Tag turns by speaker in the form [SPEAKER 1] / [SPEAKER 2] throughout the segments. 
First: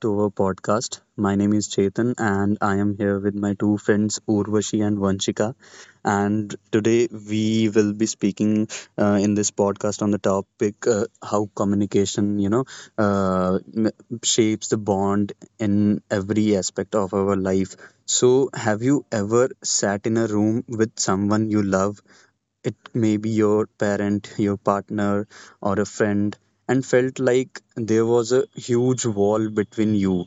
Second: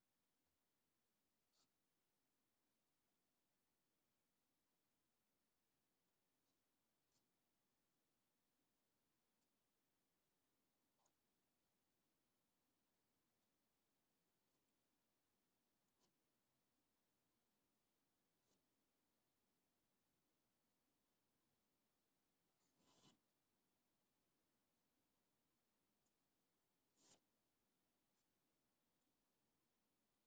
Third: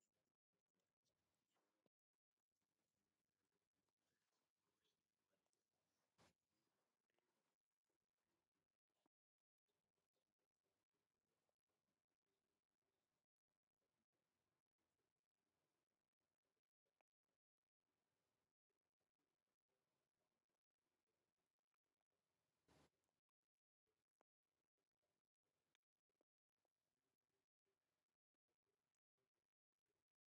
[SPEAKER 1] to our podcast. My name is Chetan and I am here with my two friends Urvashi and Vanshika. And today we will be speaking in this podcast on the topic how communication, uh, m- shapes the bond in every aspect of our life. So, have you ever sat in a room with someone you love? It may be your parent, your partner, or a friend, and felt like there was a huge wall between you.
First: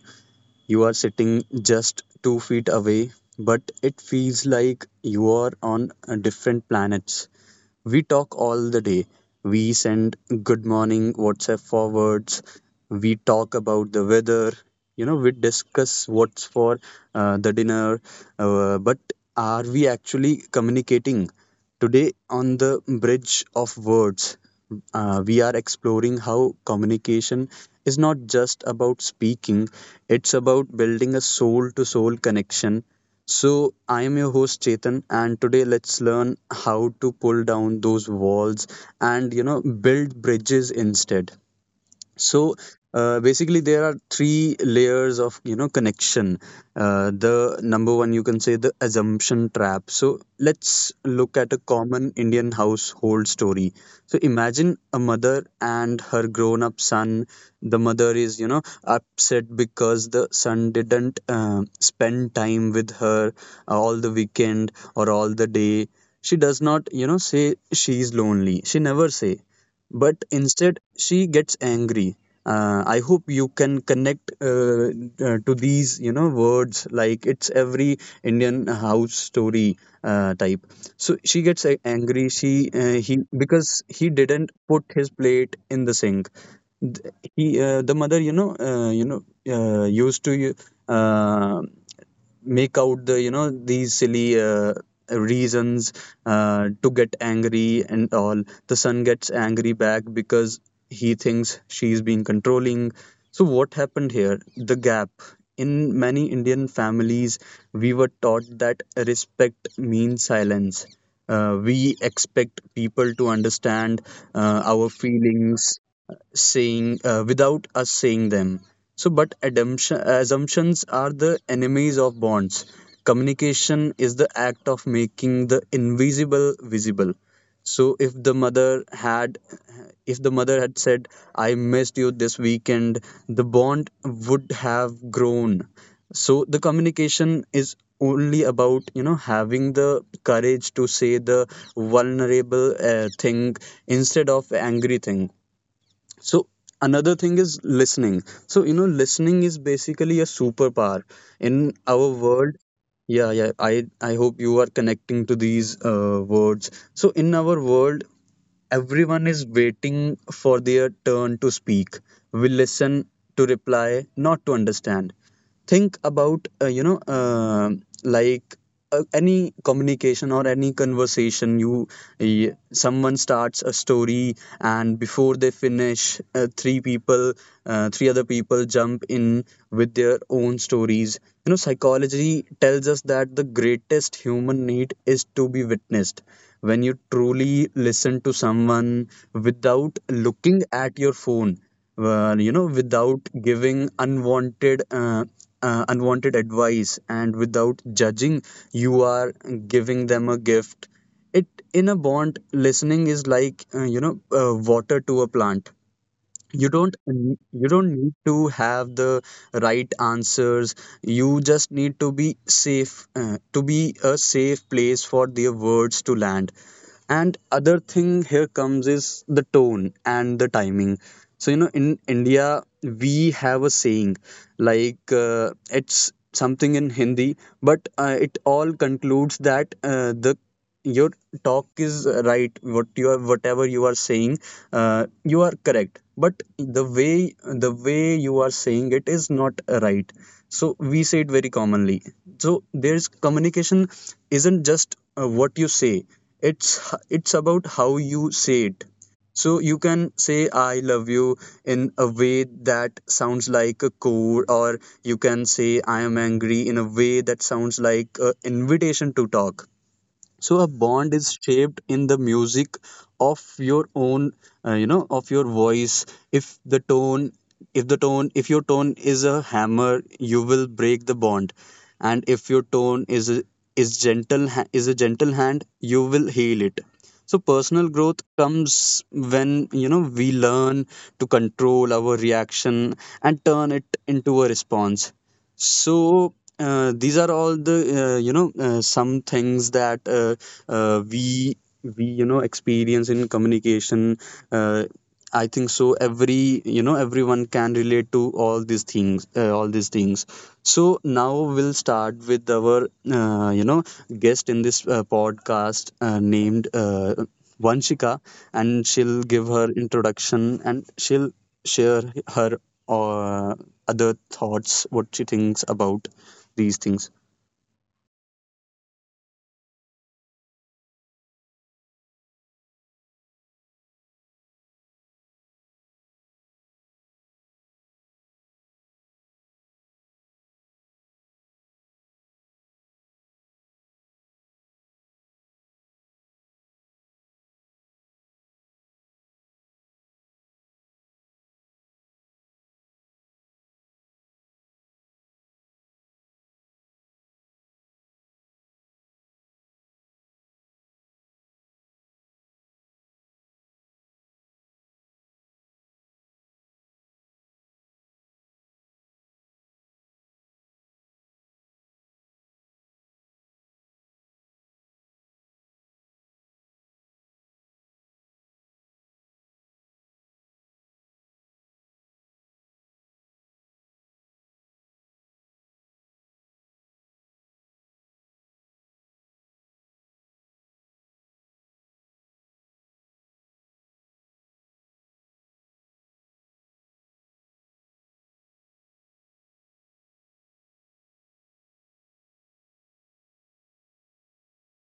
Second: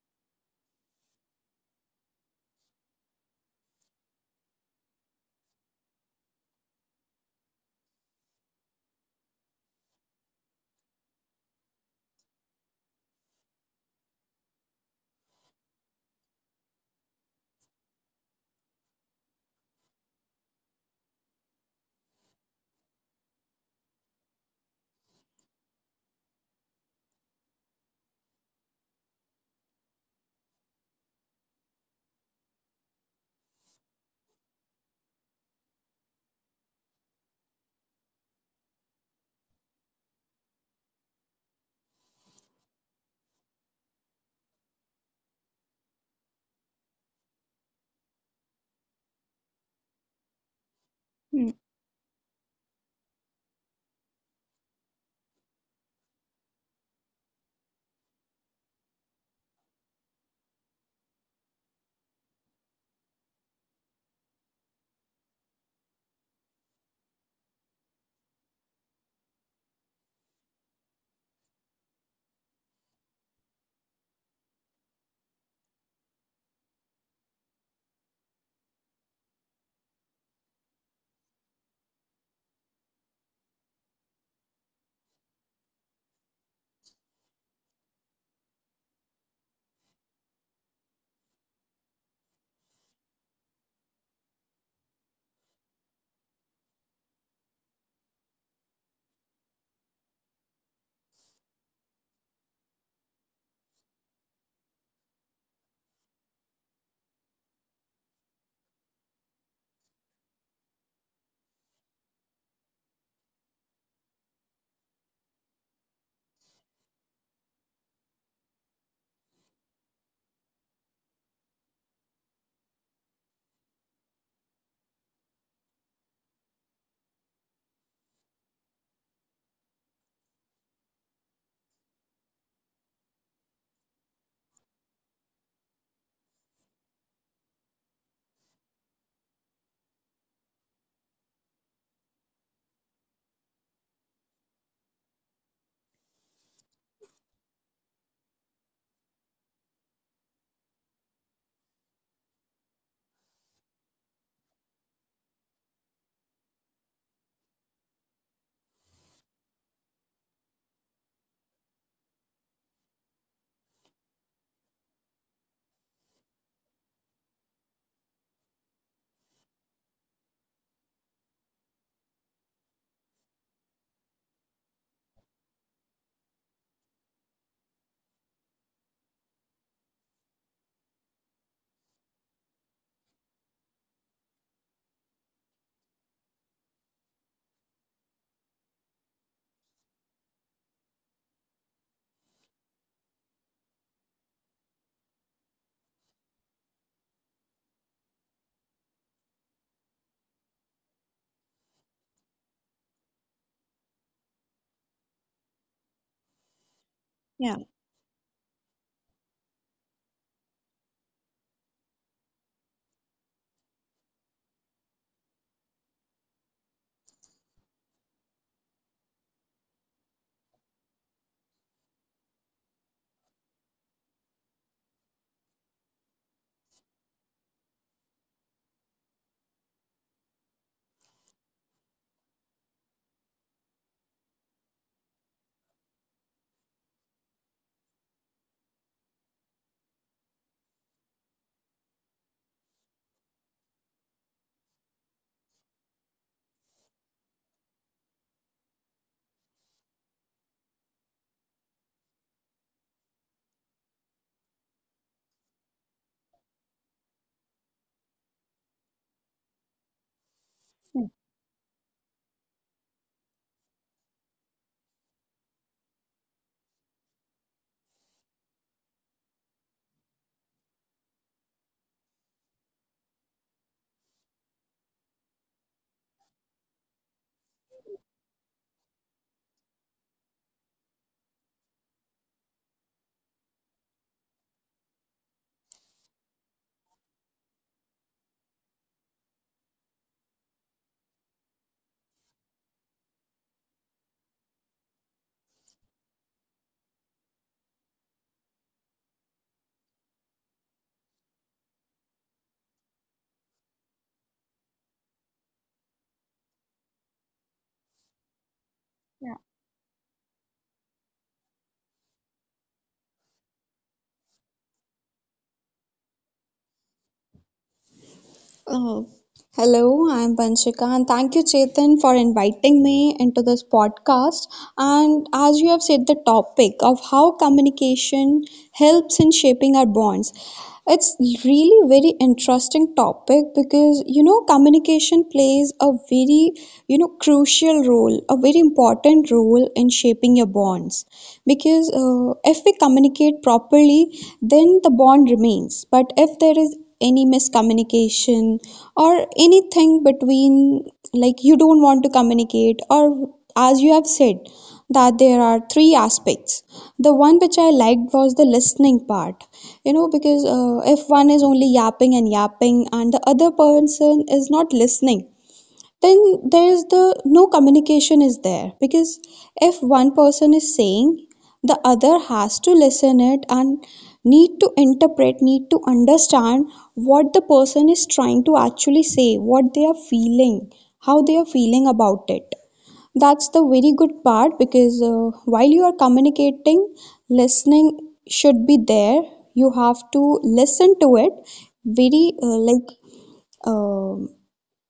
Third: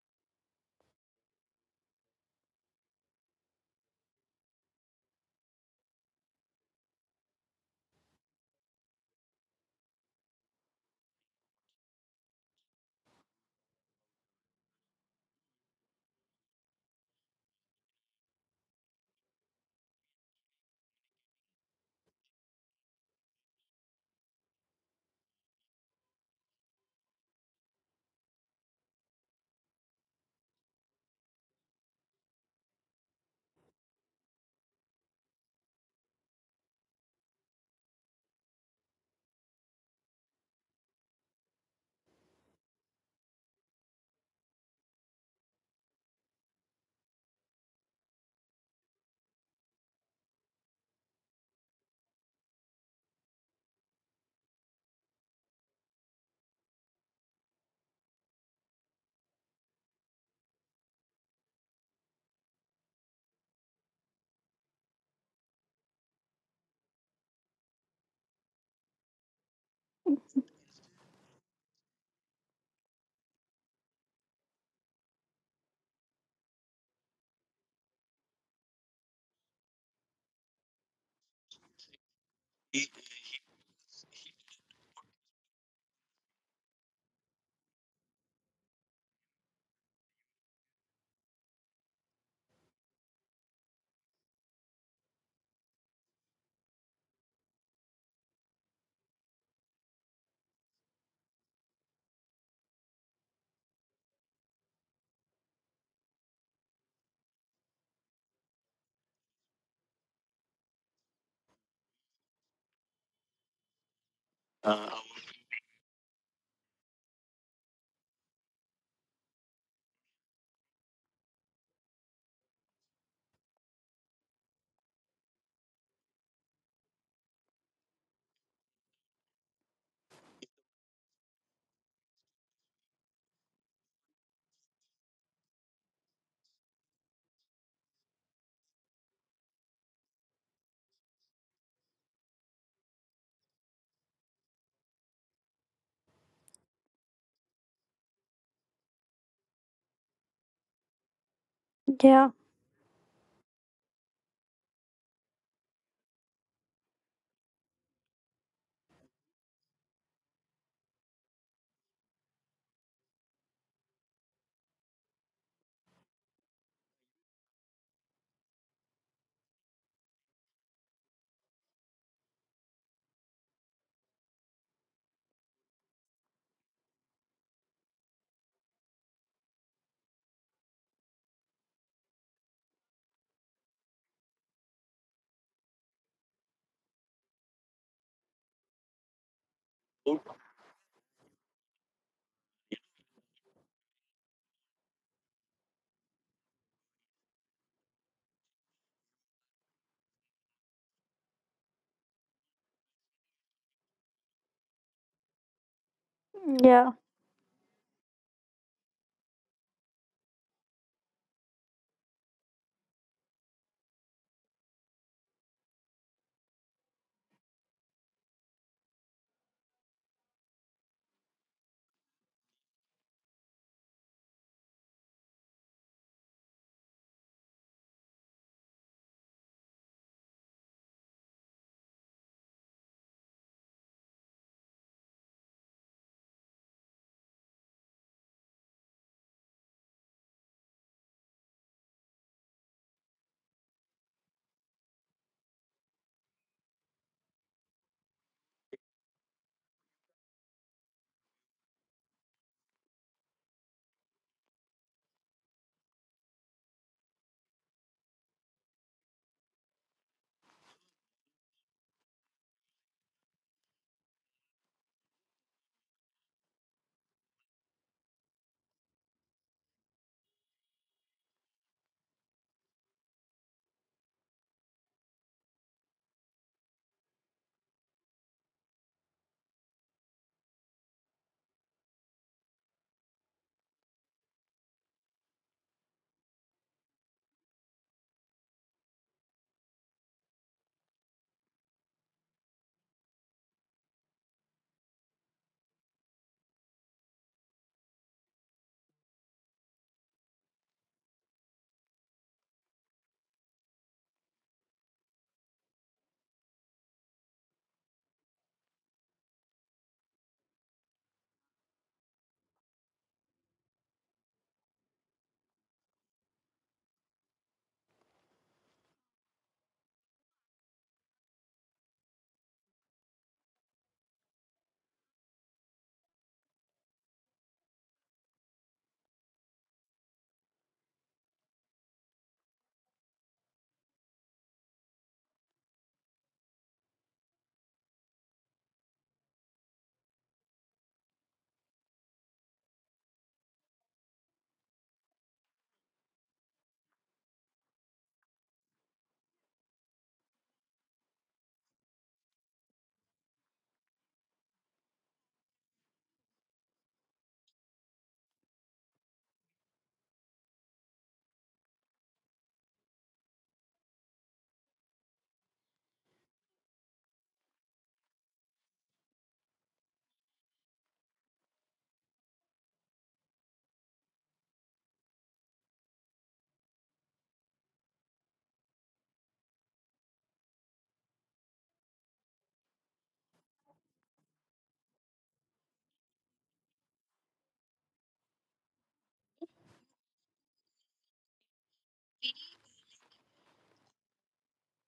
[SPEAKER 1] You are sitting just 2 feet away, but it feels like you are on a different planets. We talk all the day. We send good morning WhatsApp forwards. We talk about the weather. You know, we discuss what's for the dinner. But are we actually communicating? Today, on the bridge of words, we are exploring how communication is not just about speaking, it's about building a soul to soul connection. So, I am your host Chetan, and today let's learn how to pull down those walls and, you know, build bridges instead. So basically there are three layers of, you know, connection. The number one you can say the assumption trap. So let's look
[SPEAKER 2] Hmm,
[SPEAKER 1] at a common Indian household story. So imagine a mother and her grown up son. The mother is, you know, upset because the son didn't spend time with her all the weekend or all the day. She does not, you know, say she's lonely, she never say, but instead she gets angry. I hope you can connect to these, you know, words, like it's every Indian house story type. So she gets angry. She he because he didn't put his plate in the sink. Th- He The mother, used to uh, make out the, you know, these silly reasons to get angry. And all the son gets angry back because he thinks she's being controlling. So what happened here? The gap in many Indian families, we were taught that respect means silence. We expect people to understand our feelings, saying without us saying them. But assumptions are the enemies of bonds. Communication is the act of making the invisible visible. So, if the mother had said, "I missed you this weekend," the bond would have grown. So, the communication is only about, you know, having the courage to say the vulnerable thing instead of angry thing. So another thing is listening. So, you know, listening is basically a superpower in our
[SPEAKER 3] Yeah,
[SPEAKER 1] world. Yeah, yeah. I hope you are connecting to these words. So in our world, everyone is waiting for their turn to speak. We listen to reply, not to understand. Think about like any communication or any conversation. Someone starts a story, and before they finish, three other people jump in with their own stories. You know, psychology tells us that the greatest human need is to be witnessed. When you truly listen to someone without looking at your phone, well, you know, without giving unwanted advice and without judging, you are giving them a gift. It In a bond, listening is like, water to a plant.
[SPEAKER 3] yeah,
[SPEAKER 2] Yeah,
[SPEAKER 1] You don't need to have the right answers, you just need to be safe, to be a safe place for their words to land. And other thing here comes is the tone and the timing. So, you know, in India we have a saying, like, it's something in Hindi, but it all concludes that the your talk is right, whatever you are saying, you are correct, but the way you are saying it is not right. So we say it very commonly. So there's communication isn't just what you say, it's it's about how you say it. So you can say I love you in a way that sounds like a code, or you can say I am angry in a way that sounds like an invitation to talk. So a
[SPEAKER 2] hmm,
[SPEAKER 1] bond is shaped in the music of your own, of your voice. If the tone if the tone if your tone is a hammer, you will break the bond. And if your tone is a, is gentle ha- is a gentle hand, you will heal it. So personal growth comes when, you know, we learn to control our reaction and turn it into a response. So these are all the, some things that uh, we we you know experience in communication. Uh, I think so. Everyone can relate to all these things. So now we'll start with our, you know, guest in this podcast, named Vanshika, and she'll
[SPEAKER 2] yeah.
[SPEAKER 1] give her introduction and she'll share her uh, other thoughts, what she thinks about these things.
[SPEAKER 2] Oh, hello, I'm Banshika, and thank you, Chetan, for inviting me into this podcast. And as you have said, the topic of how communication helps in shaping our bonds. It's really very interesting topic because communication plays a very crucial role, a very important role in shaping your bonds. Because if we communicate properly, then the bond remains. But if there is any miscommunication or anything between, like you don't want to communicate, or as you have said that there are three aspects. The one which I liked was the listening part, you know because if one is only yapping and yapping and the other person is not listening, then there is the no communication is there, because if one person is saying, the other has to listen it and need to interpret, need to understand what the person is trying to actually say, what they are feeling, how they are feeling about it. That's the very good part, because while you are communicating, listening should be there. You have to listen to it very like, um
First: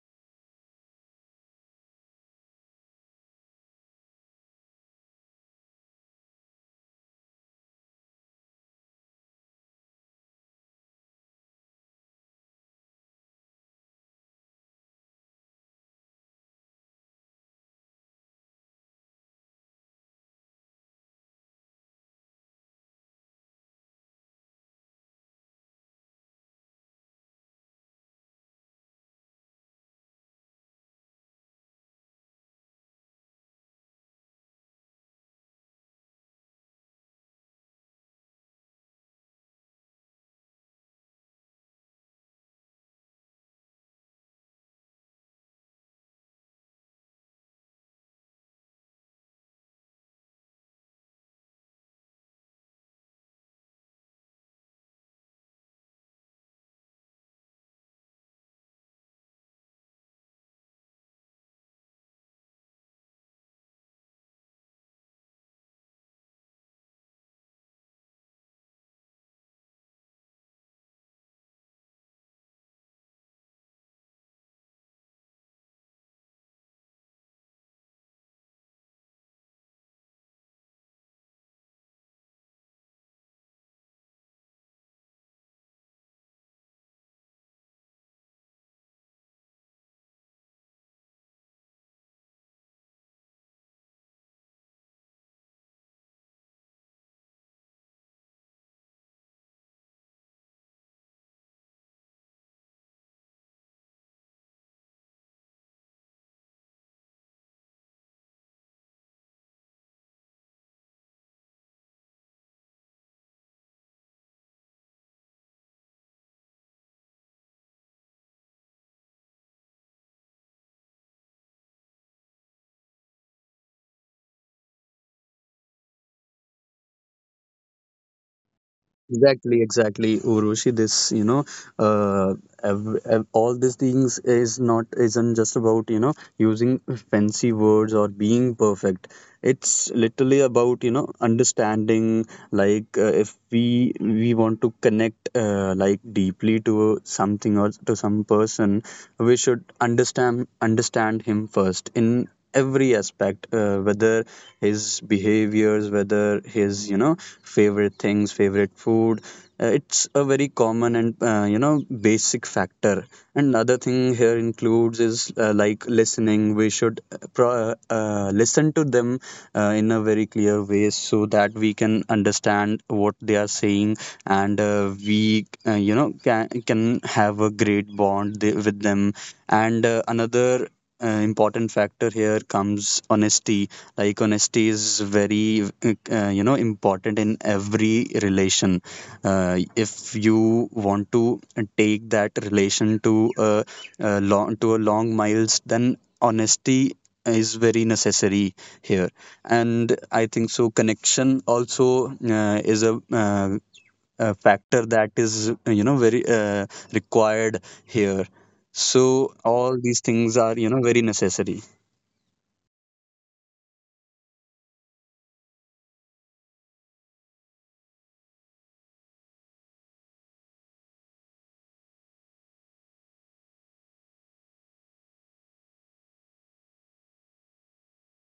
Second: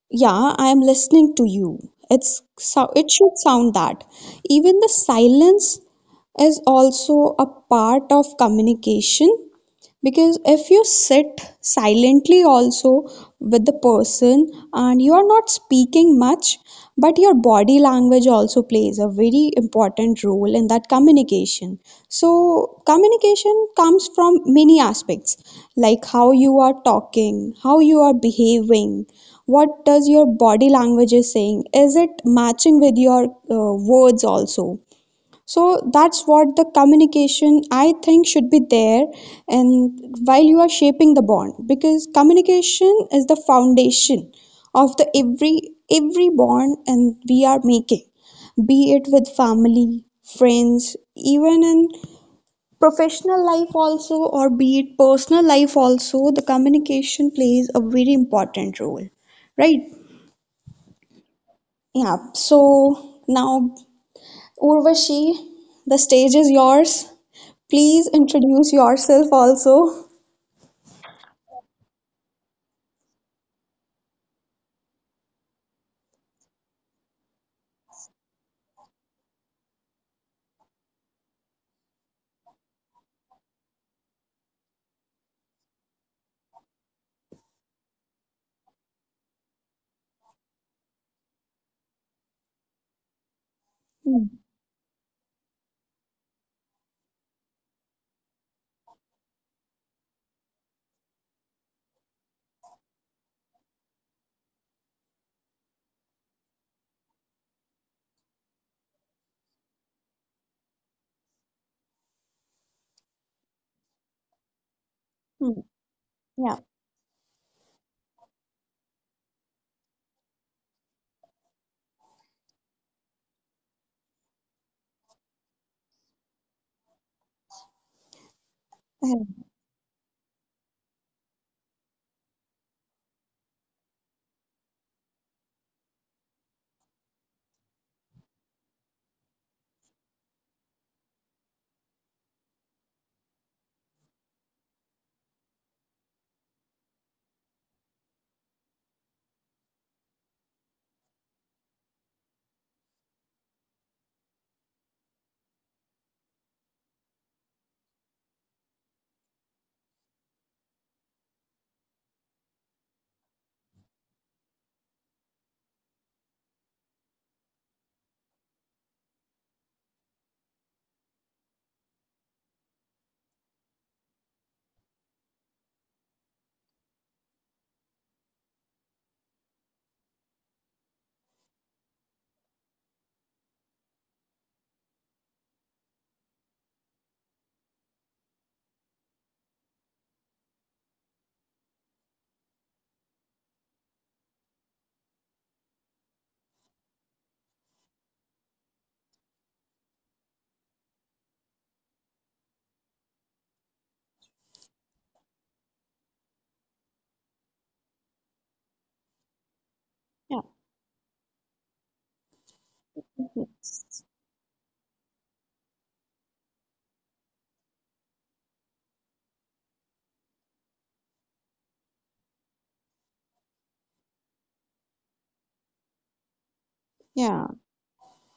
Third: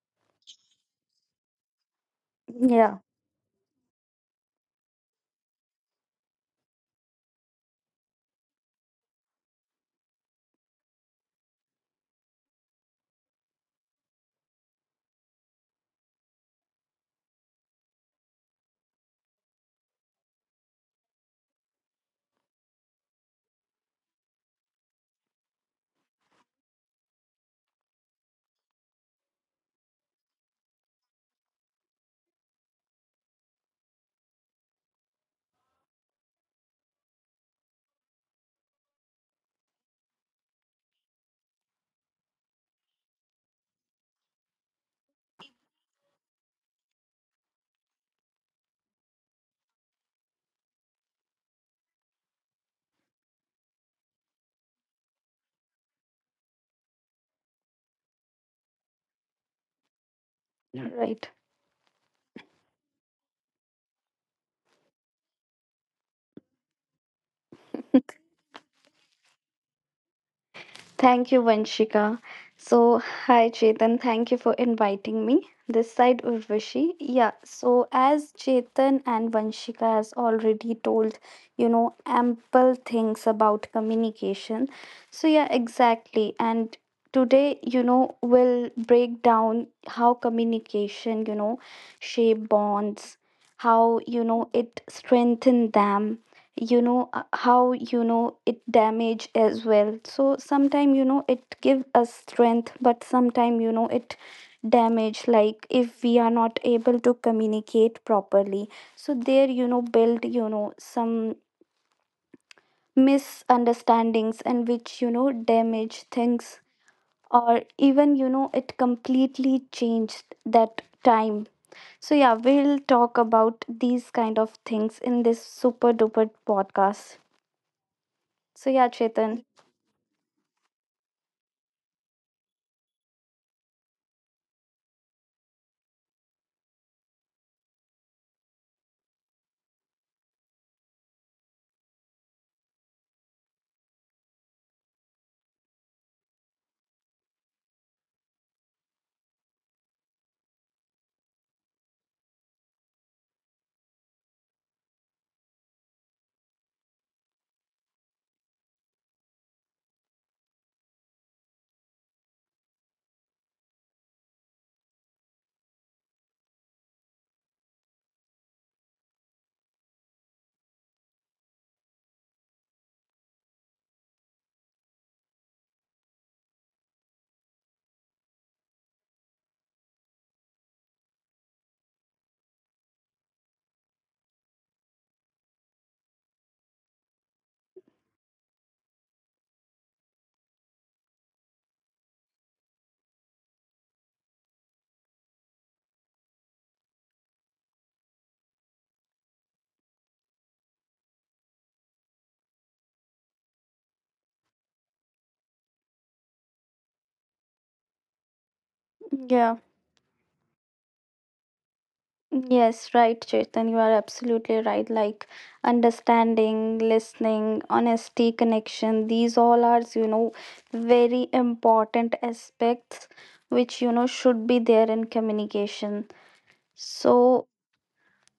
[SPEAKER 2] yeah, I am listening to you. It's so,
[SPEAKER 3] yeah,
[SPEAKER 2] it should sound that. Even the silence is also a part of communication, because if you sit silently also with the person and you are not speaking much, but your body language also plays a very important role in that communication. So communication comes from many aspects, like how you are talking, how you are behaving, what does your body language is saying, is it matching with your words also. So that's what the communication I think should be there. And while you are shaping the bond, because communication is the foundation of the every bond and we are making, be it with family, friends, even in professional life also, or be it personal life also, the communication plays a very important role, right?
[SPEAKER 3] right.
[SPEAKER 2] Yeah, so now Urvashi, the stage is yours. Please introduce yourself also.
[SPEAKER 3] Thank you, Vanshika. So, hi, Chetan. Thank you for inviting me. This side, Urvashi. Yeah, so as Chetan and Vanshika has already told, you know, ample things about communication. So, yeah, exactly. And today, you know, we'll break down how communication, you know, shape bonds, how, you
[SPEAKER 2] Hmm,
[SPEAKER 3] know, it strengthen them, you know, how, you know, it damage as well. So sometime, you know, it give us strength, but sometime, you know, it damage, like if we are not able to communicate properly, so there, you know, build, you know, some misunderstandings, and which, you know,
[SPEAKER 2] hmm,
[SPEAKER 3] damage things,
[SPEAKER 2] yeah,
[SPEAKER 3] or even, you know, it completely changed that time. So yeah, we'll talk about these kind of things in this super duper podcast. So yeah, Chetan.
[SPEAKER 2] yeah,
[SPEAKER 1] Exactly, exactly, Urushi. This, you know, uh, all these things is not isn't just about, you know, using fancy words or being perfect. It's literally about, you know, understanding. Like, if we want to connect, like deeply to something or to some person, we should understand him first in every aspect, whether his behaviors, whether his, you know, favorite things, favorite food. It's a very common and, you know, basic factor. And another thing here includes is, like listening, we should, listen to them in a very clear ways so that we can understand what they are saying. And we you know, can have a great bond with them. And another important factor here comes honesty. Like honesty is very, you know, important in every relation. uh, if you want to take that relation to a, a long miles, then honesty is very necessary here. And I think so connection also, a factor that is, you know, very, required here. So
[SPEAKER 3] Yeah.
[SPEAKER 1] all these things
[SPEAKER 2] yeah,
[SPEAKER 1] are, you know, very necessary.
[SPEAKER 3] Yes, right, Chetan. You are absolutely right. Like understanding, listening, honesty, connection, these all are, you know, very important aspects which, you know, should be there in communication. So,
[SPEAKER 2] yeah.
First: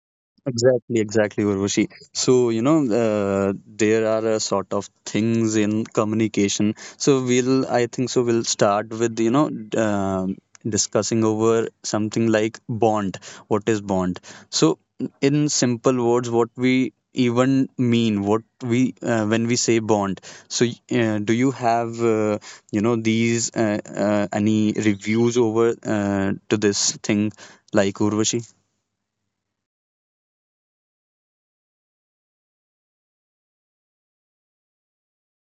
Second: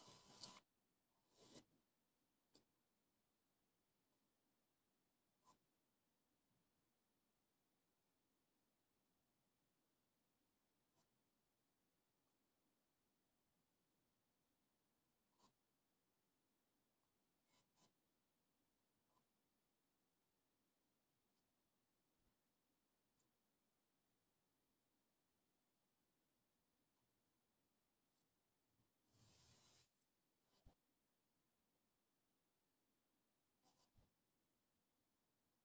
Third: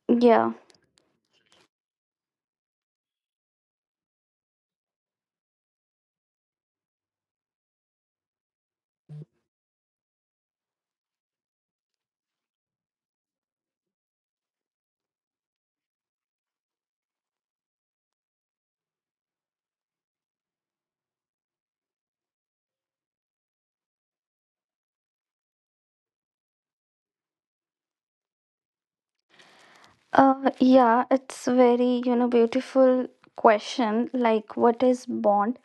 [SPEAKER 3] yeah.
[SPEAKER 1] Exactly, exactly, Urvashi. So, you know, there are a sort of things in communication. So, I think, so we'll start with, you know, discussing over something like bond. What is bond? So, in simple words, what we even mean, when we say bond. So, do you have, you know, these, any reviews over, to this thing, like Urvashi?
[SPEAKER 3] Yeah, it's very, you know, beautiful question. Like, what is bond?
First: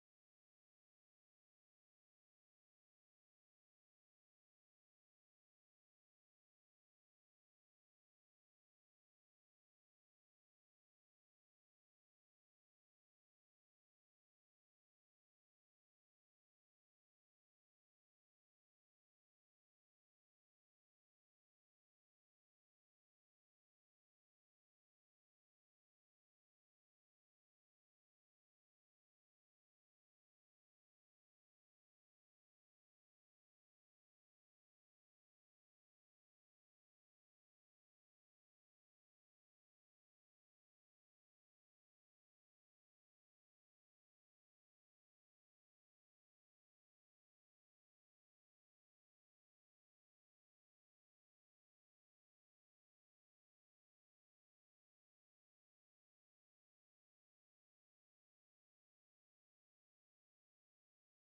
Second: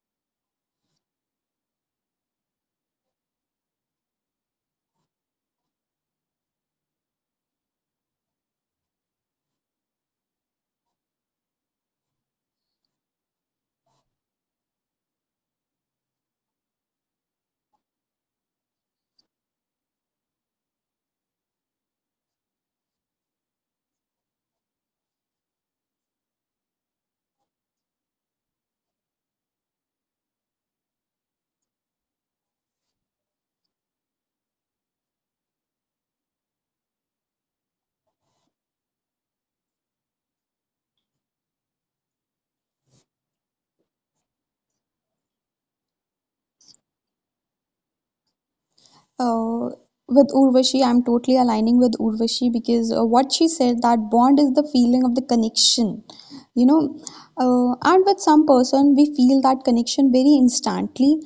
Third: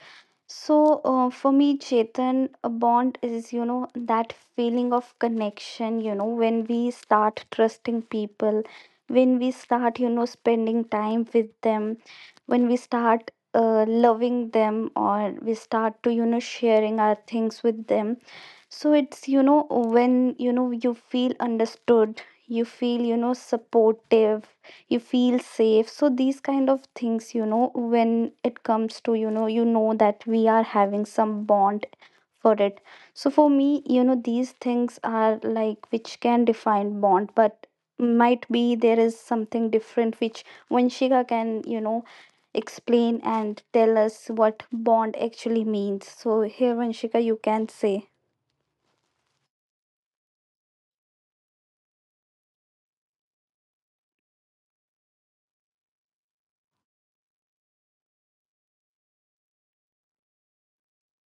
[SPEAKER 3] So, for me, Chetan, a bond is, you know, that feeling of connection, you know, when we start trusting people, when we start, you know, spending time with them, when we start loving them, or we start to, you know, sharing our things with them. So it's, you know, when, you know, you feel understood, you feel, you know, supportive, you feel safe. So these kind of things, you know, when it comes to, you know that we are having some bond for it. So for me, you know, these things are like which can define bond, but might be there is something different which Vanshika can, you know, explain and tell us what bond actually means. So here, Vanshika, you can say.
[SPEAKER 2] Uh, with Urvashi, I'm totally aligning with Urvashi, because what she said, that bond is the feeling of the connection, you know. And with some person, we feel that connection very instantly.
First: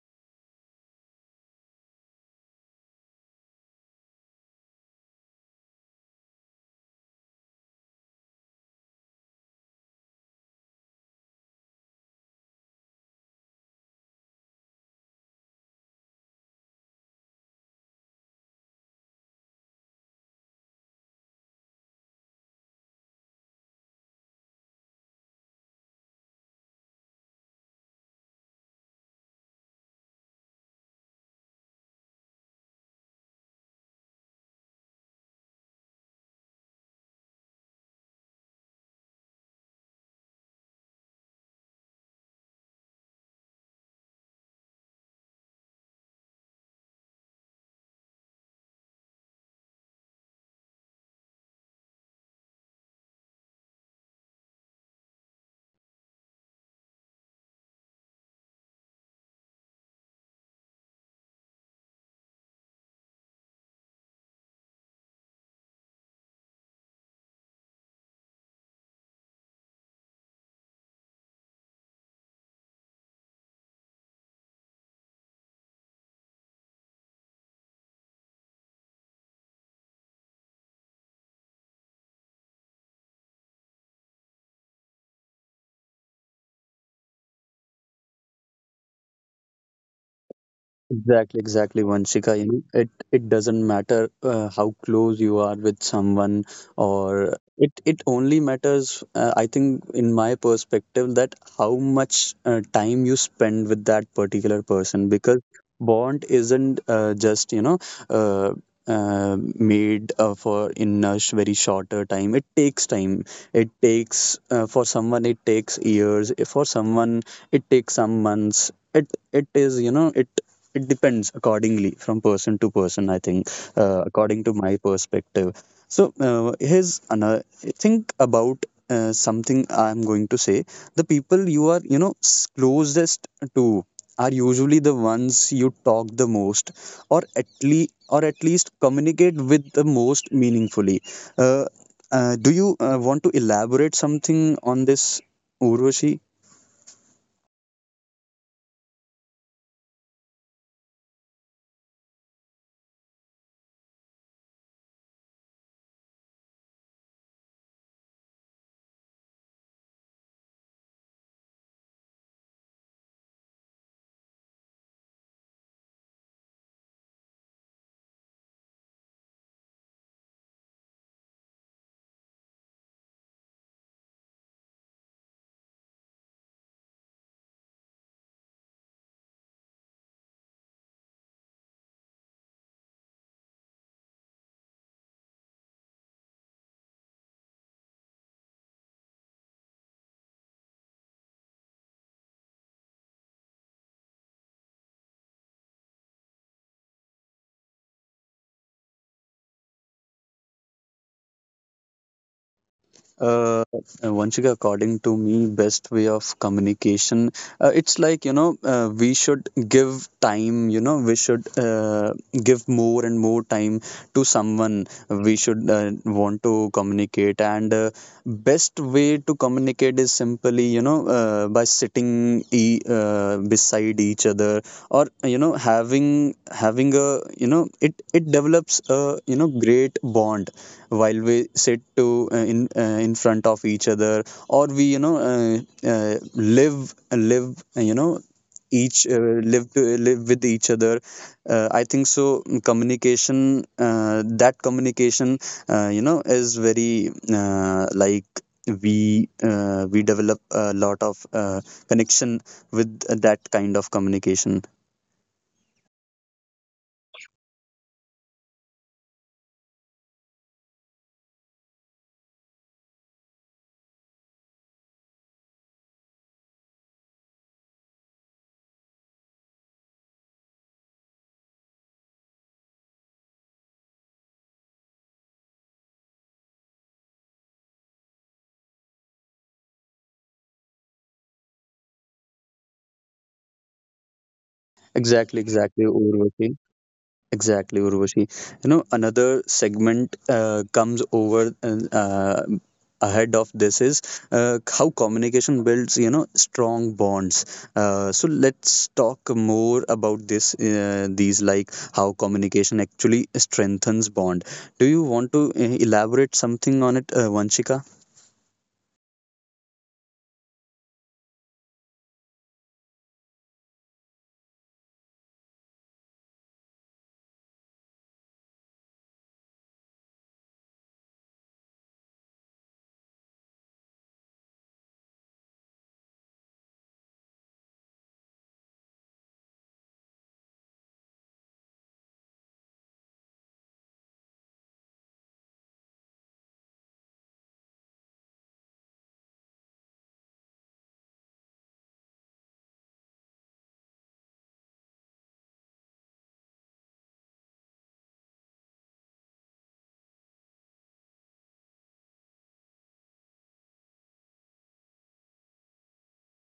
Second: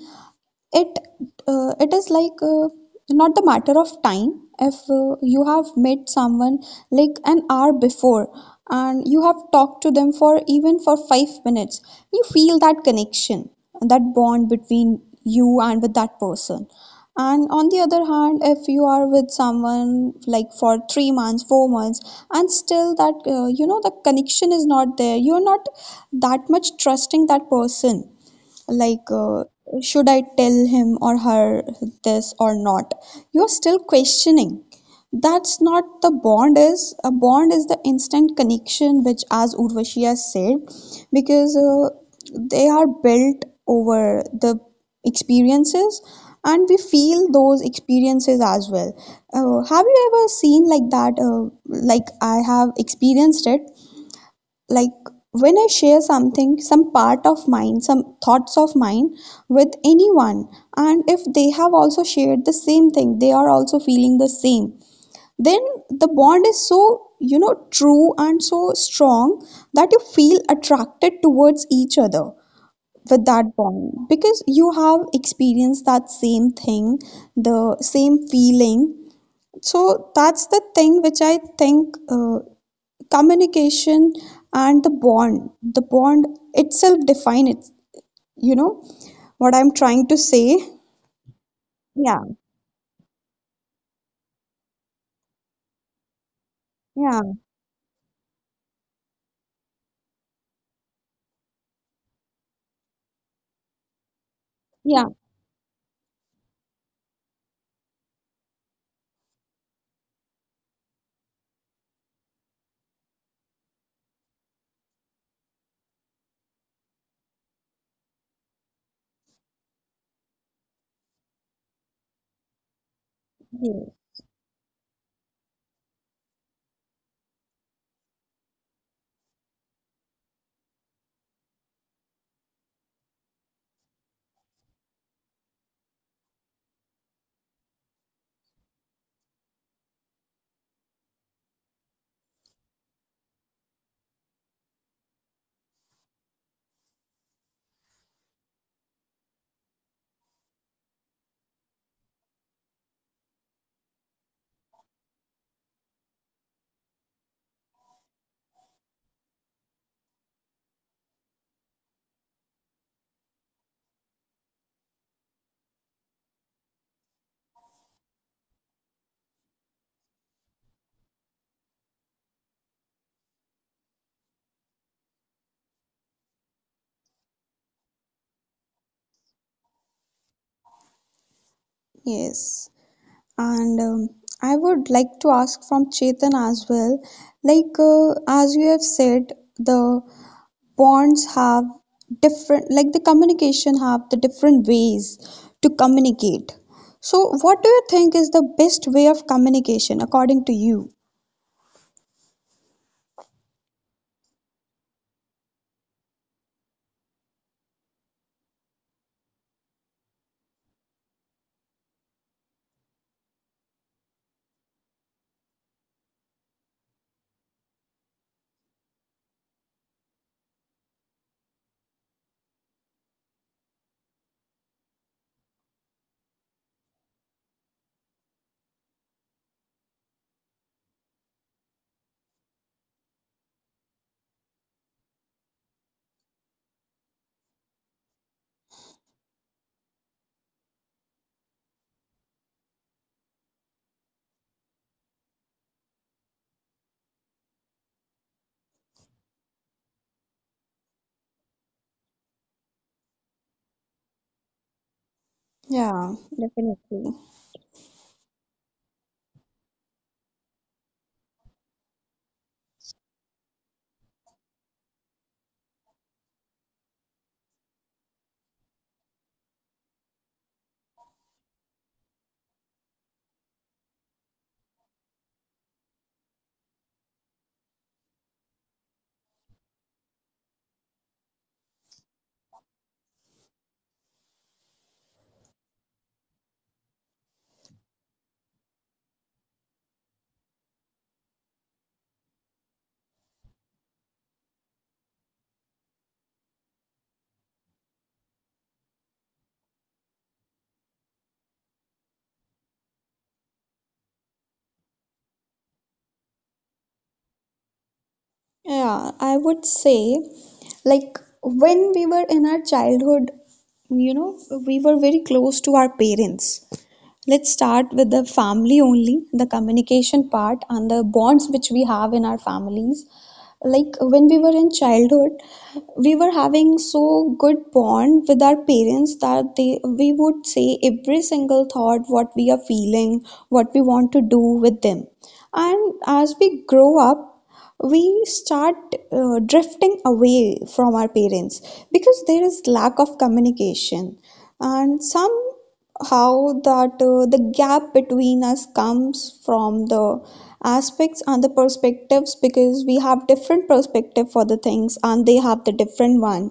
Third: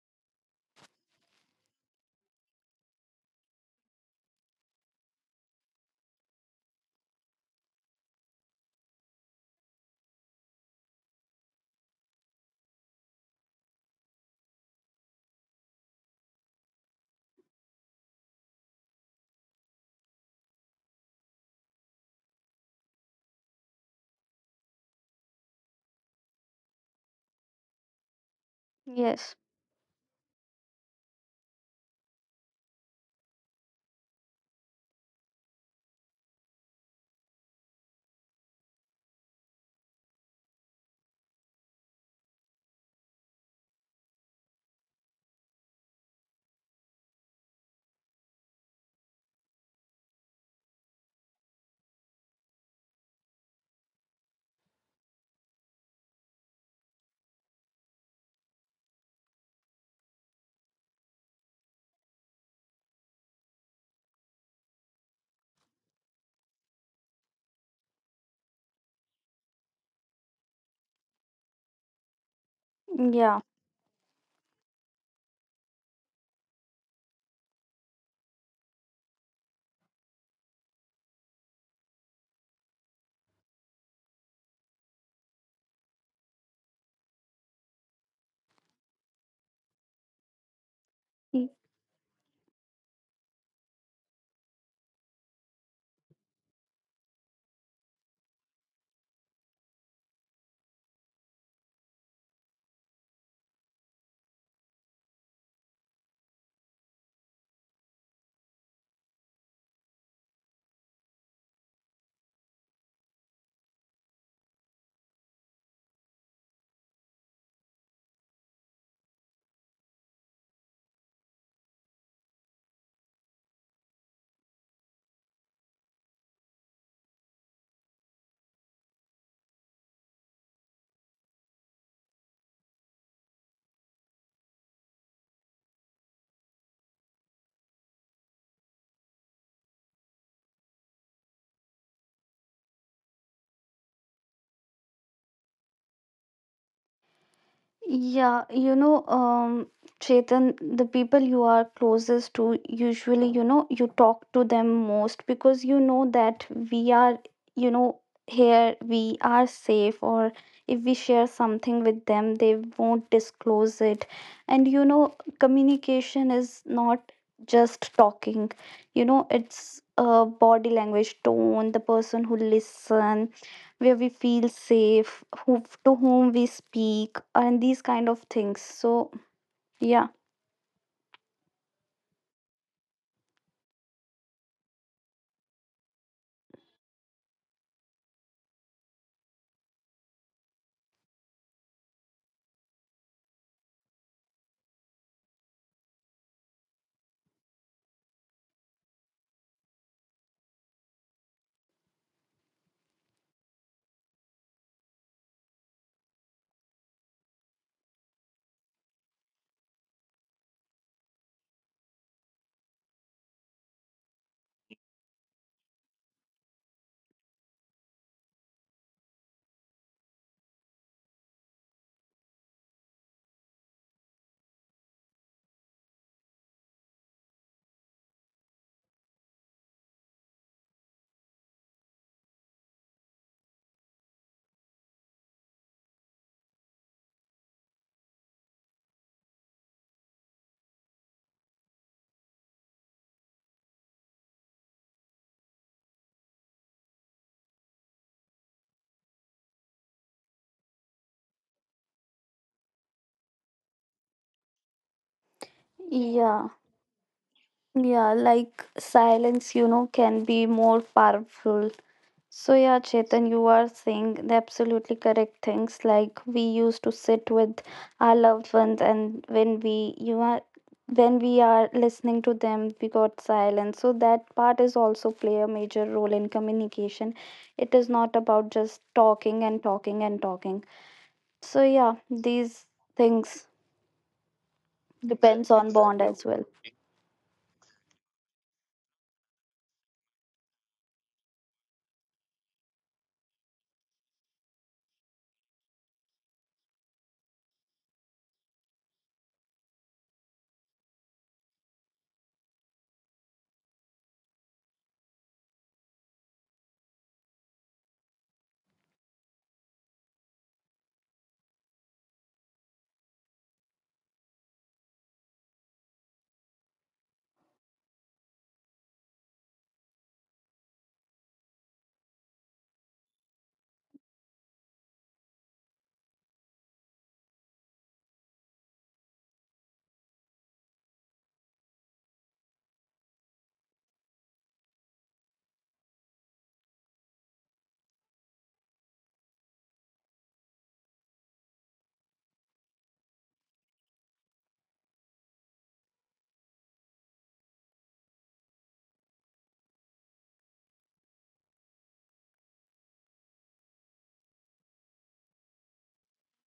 [SPEAKER 2] It uh, it is like, not the matter of time. If you have met someone like an hour before and you have talked to them for even for 5 minutes, you feel that connection, that bond between you and with that person. And on the other hand, if you are with someone like for 3 months, 4 months, and still that, the connection is not there, you are not that much trusting that person, like,
[SPEAKER 3] Yes.
[SPEAKER 2] should I tell him or her this or not, you're still questioning. That's not the bond, is a bond is the instant connection, which as Urvashi has said, because they are built over the experiences and we feel those experiences as well. Have you ever seen like that? Like I have experienced it. Like, when I share something, some part of mine, some thoughts of mine with anyone, and if they have also shared the same thing, they are also feeling the same, then the bond is so, true and so strong that you feel attracted towards each other with
[SPEAKER 3] Yeah.
[SPEAKER 2] that bond, because you have experienced that same thing, the same feeling. So that's the thing which I think communication and the bond itself define it, you know what I'm trying to say.
[SPEAKER 1] Exactly,
[SPEAKER 3] Y-
[SPEAKER 1] exactly,
[SPEAKER 2] Yeah,
[SPEAKER 1] Vanshika. You know, it doesn't matter how close you are with someone,
[SPEAKER 2] yeah,
[SPEAKER 1] or it only matters. I think, in my perspective, that how much time you spend with that particular person,
[SPEAKER 2] yeah,
[SPEAKER 1] because bond isn't, just you know. Uh, made For in very shorter time. It takes time. It takes, for someone it takes years. For someone it takes some months. It is, you know, it depends accordingly from person to person, I think,
[SPEAKER 2] ye-
[SPEAKER 1] according to my perspective. So here's another think about something I'm going to say. The people you are, you know, closest to are usually the ones you talk the most, or at least communicate with the most meaningfully. uh, do you want to elaborate something on this, Urvashi?
[SPEAKER 3] Yeah, you know, Chetan, the people you are closest to, usually, you know, you talk to them most because you know that we are, you know, here, we are safe, or if we share something with them, they won't disclose it. And, you know, communication is not just talking, you know, it's body language, tone, the person who listen, where we feel safe, who to whom we speak, and these kind of things. So yeah,
[SPEAKER 2] yes. And I would like to ask from Chetan as well, like, as you have said, the bonds have different, like the communication have the different ways to communicate. So what do you think is the best way of communication according to you?
[SPEAKER 1] Uh, Vanshika, according to me, best way of communication, it's like, you know, we should give time, you know, we should, give more and more time to someone. We should, want to communicate. And best way to communicate is simply, you know, by sitting e beside each other, or, you know, having a, you know, it develops a, you know, great bond while we sit to, in front of each other, or we, you know, live live you know, each live to live with each other. I think so communication, that communication you know, is very, like we develop a lot of, connection with that kind of communication.
[SPEAKER 2] Yeah,
[SPEAKER 3] yeah,
[SPEAKER 2] definitely.
[SPEAKER 3] yeah. Like silence, you know, can be more powerful. So yeah, Chetan, you are saying the absolutely correct things. Like we used to sit with our loved ones, and when we you are when we are listening to them, we got silence. So that part is also play a major role in communication. It is not about just talking and talking and talking. So yeah, these things
[SPEAKER 1] Exactly,
[SPEAKER 3] depends on
[SPEAKER 1] exactly,
[SPEAKER 3] bond as well.
[SPEAKER 1] Urvashi. Exactly, Urvashi. You know, another segment comes over ahead of this is, how communication builds, you know, strong bonds. So let's talk more about this, these like how communication actually strengthens bond. Do you want to elaborate something on it, Vanshika?
[SPEAKER 2] Yeah, I would say, like, when we were in our childhood, you know, we were very close to our parents. Let's start with the family only, the communication part, and the bonds which we have in our families. Like when we were in childhood, we were having so good bond with our parents that they we would say every single thought, what we are feeling, what we want to do with them. And as we grow up, we start drifting away from our parents, because there is lack of communication and some how that, the gap between us comes from the aspects and the perspectives, because we have different perspective for the things and they have the different one.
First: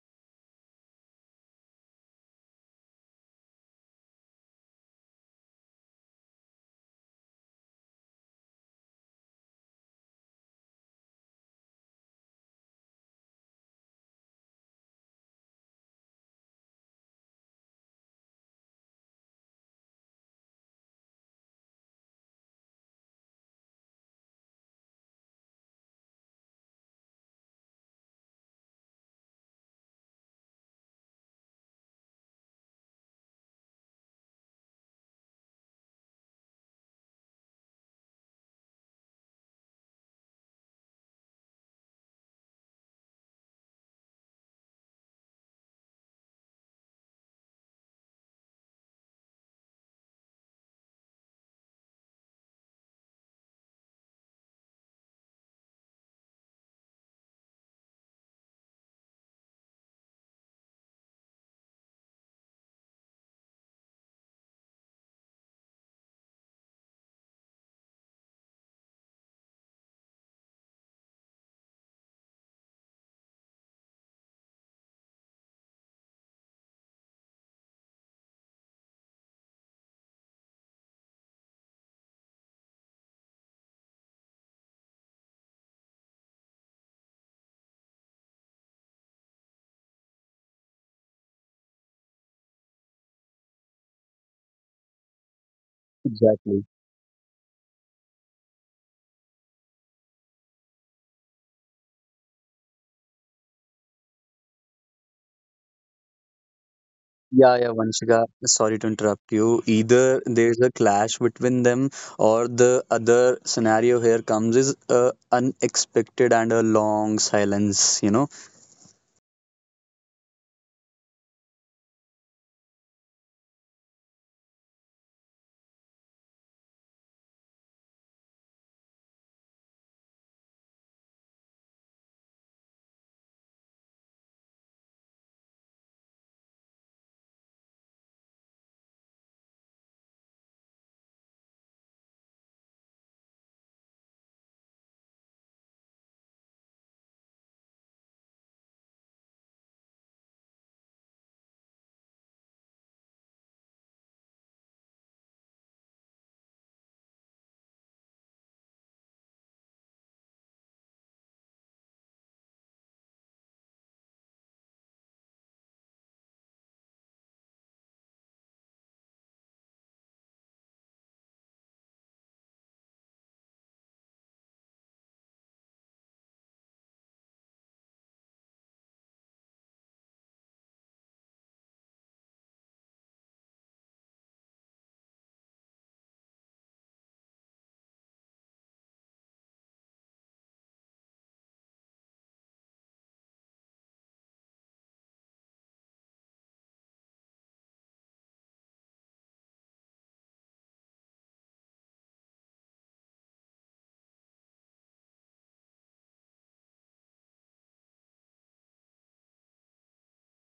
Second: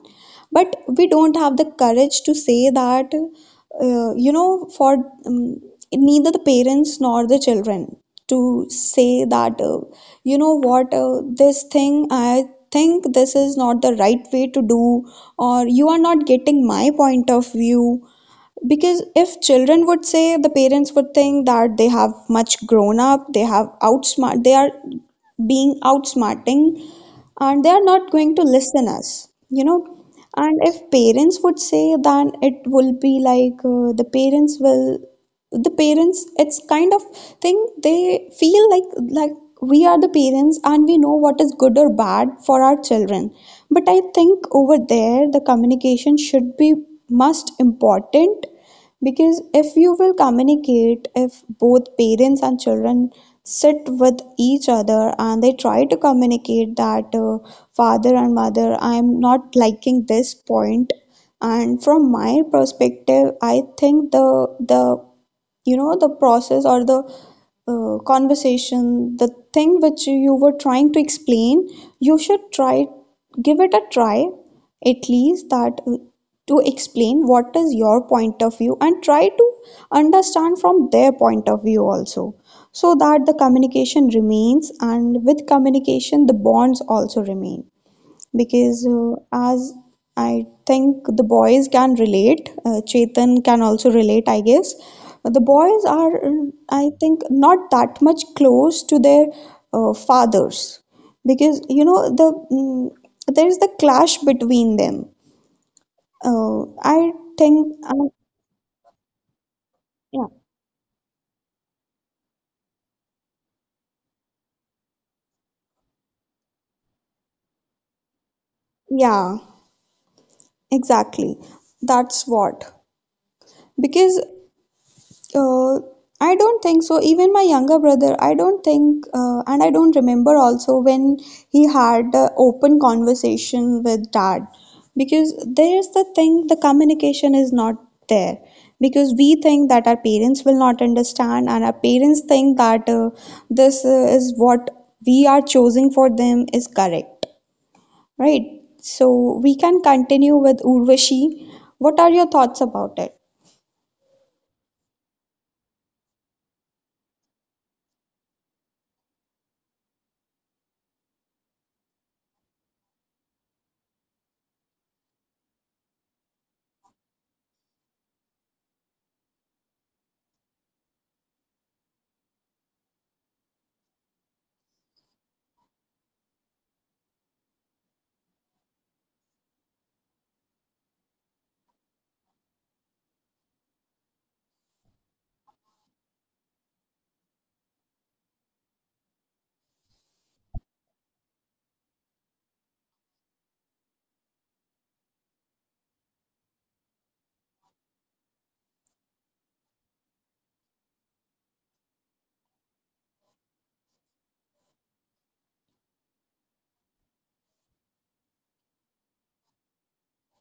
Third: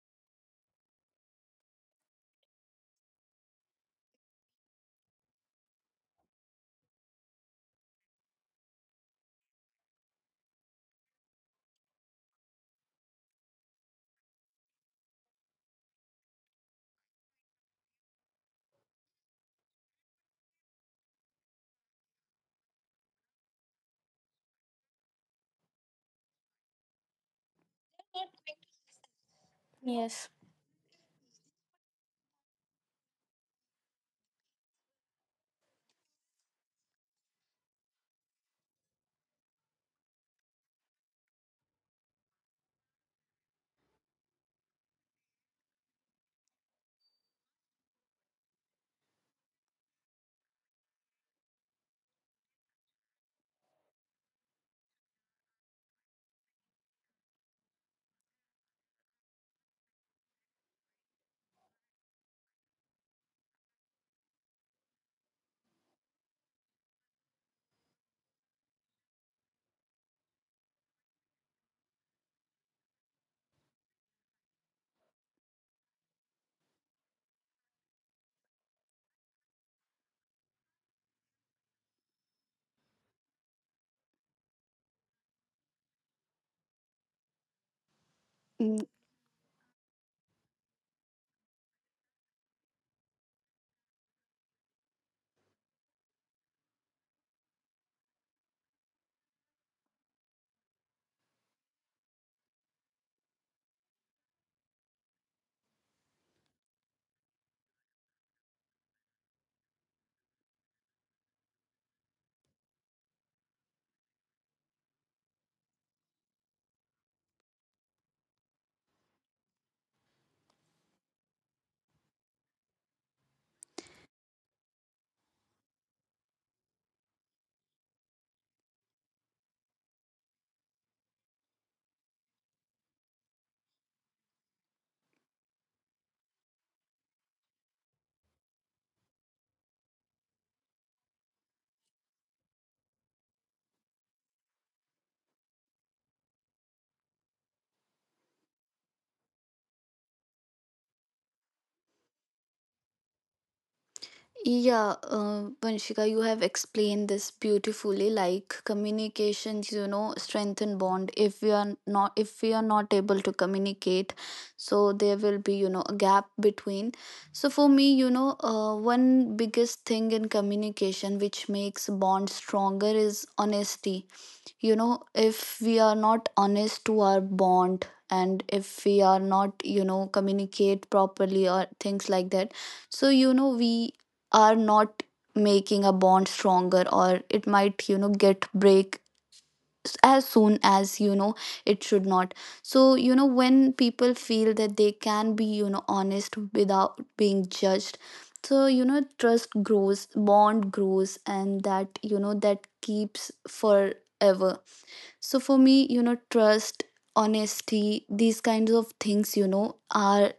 [SPEAKER 2] But we don't have the courage to say that, for, um, neither the parents nor the children to say that, you know what, this thing I think this is not the right way to do, or you are not getting my point of view, because if children would say, the parents would think that they have much grown up, they have outsmart, they are being outsmarting, and they are not going to listen us, and if parents would say, then it will be like, the parents it's kind of thing they feel like we are the parents and we know what is good or bad for our children. But I think over there the communication should be most important, because if you will communicate, if both parents and children sit with each other and they try to communicate that, father and mother, I'm not liking this point, and from my perspective I think the, the process or the conversation, the thing which you were trying to explain, you should try, give it a try at least, that, to explain what is your point of view, and try to understand from their point of view also, so that the communication remains, and with communication the bonds also remain. Because
[SPEAKER 3] Mm.
[SPEAKER 2] as I think the boys can relate, Chetan can also relate, I guess. The boys are,
[SPEAKER 1] Exactly.
[SPEAKER 2] I think, not that much close to their fathers, because you know the there is the clash between them. I
[SPEAKER 1] Yeah, yeah,
[SPEAKER 2] think,
[SPEAKER 1] Vanshika, sorry to interrupt you. Either
[SPEAKER 2] yeah,
[SPEAKER 1] there's a clash between them, or the other scenario here comes is unexpected and a long silence, you know.
[SPEAKER 2] yeah, exactly. That's what, because Uh, I don't think so. Even my younger brother, I don't think, and I don't remember also when he had a open conversation with dad, because there's the thing, the communication is not there, because we think that our parents will not understand, and our parents think that this is what we are choosing for them is correct, right? So we can continue with Urvashi. What are your thoughts about it?
[SPEAKER 3] Yeah, Vanshika, you have explained this beautifully. Like communications, you know, strengthen bond. If we are not able to communicate, so there will be, you know, a gap between. So for me, you know, one biggest thing in communication which makes bond stronger is honesty. You know, if we are not honest to our bond, and if we are not, you know, communicate properly or things like that, so you know, we are not making a bond stronger, or it might, you know, get break as soon as, you know, it should not. So you know, when people feel that they can be, you know, honest without being judged, so you know, trust grows, bond grows, and that, you know, that keeps forever. So for me, you know, trust, honesty, these kinds of things, you know, are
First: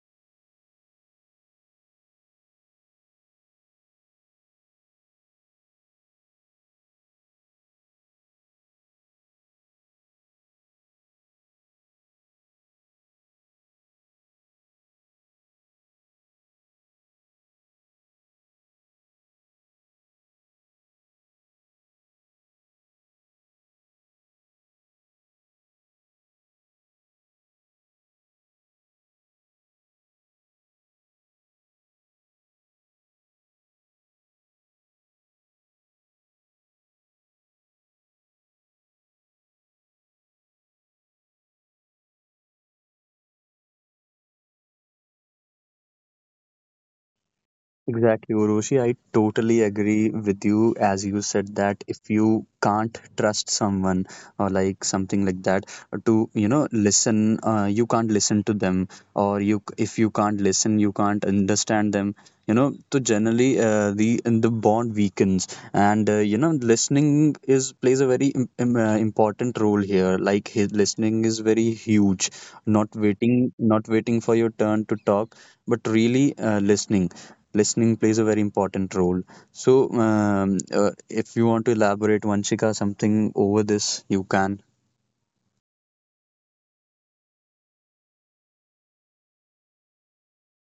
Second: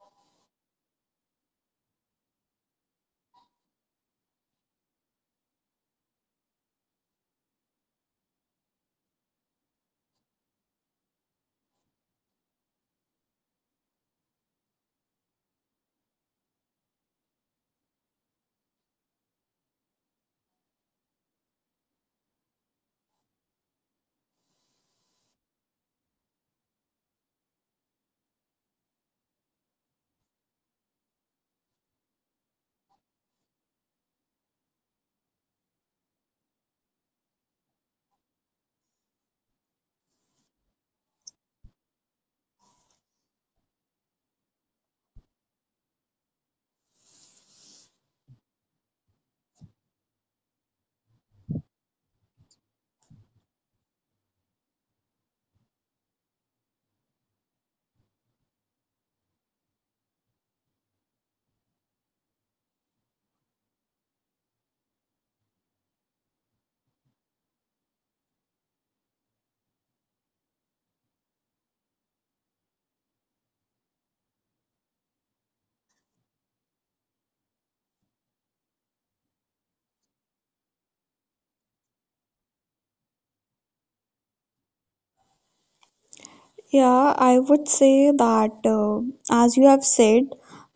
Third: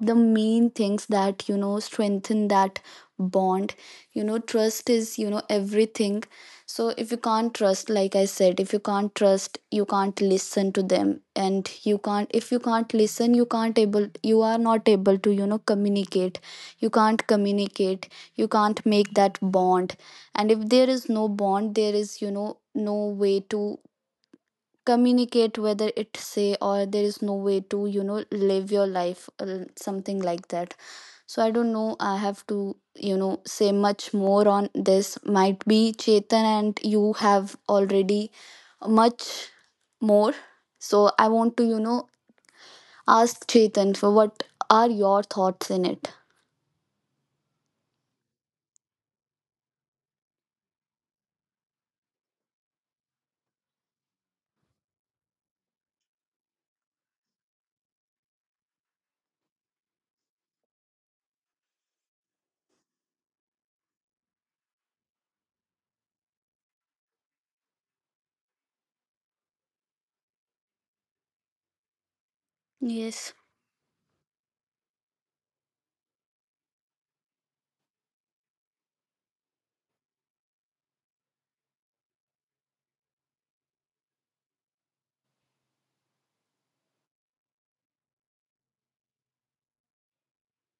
[SPEAKER 3] the main things that, you know, strengthen that bond. You know, trust is, you know, everything. So if you can't trust, like I said, if you can't trust, you can't listen to them. And you can't, if you can't listen, you are not able to, you know, communicate. You can't communicate. You can't make that bond. And if there is no bond, there is, you know, no way to communicate, whether it say, or there is no way to, you know, live your life or something like that. So I don't know, I have to, you know, say much more on this. Might be Chetan and you have already much more. So I want to, you know, ask Chetan for what are your thoughts in it.
[SPEAKER 1] Exactly, Urushi. I totally agree with you, as you said, that if you can't trust someone or like something like that, to, you know, listen, you can't listen to them, or you, if you can't listen, you can't understand them. You know, so generally the bond weakens, and listening is plays a very important role here. Like his listening is very huge. Not
[SPEAKER 3] Yes,
[SPEAKER 1] waiting, not waiting for your turn to talk, but really listening, listening plays a very important role. So, if you want to elaborate, Vanshika, something over this, you can.
[SPEAKER 2] Yeah, I would say that, as you have said,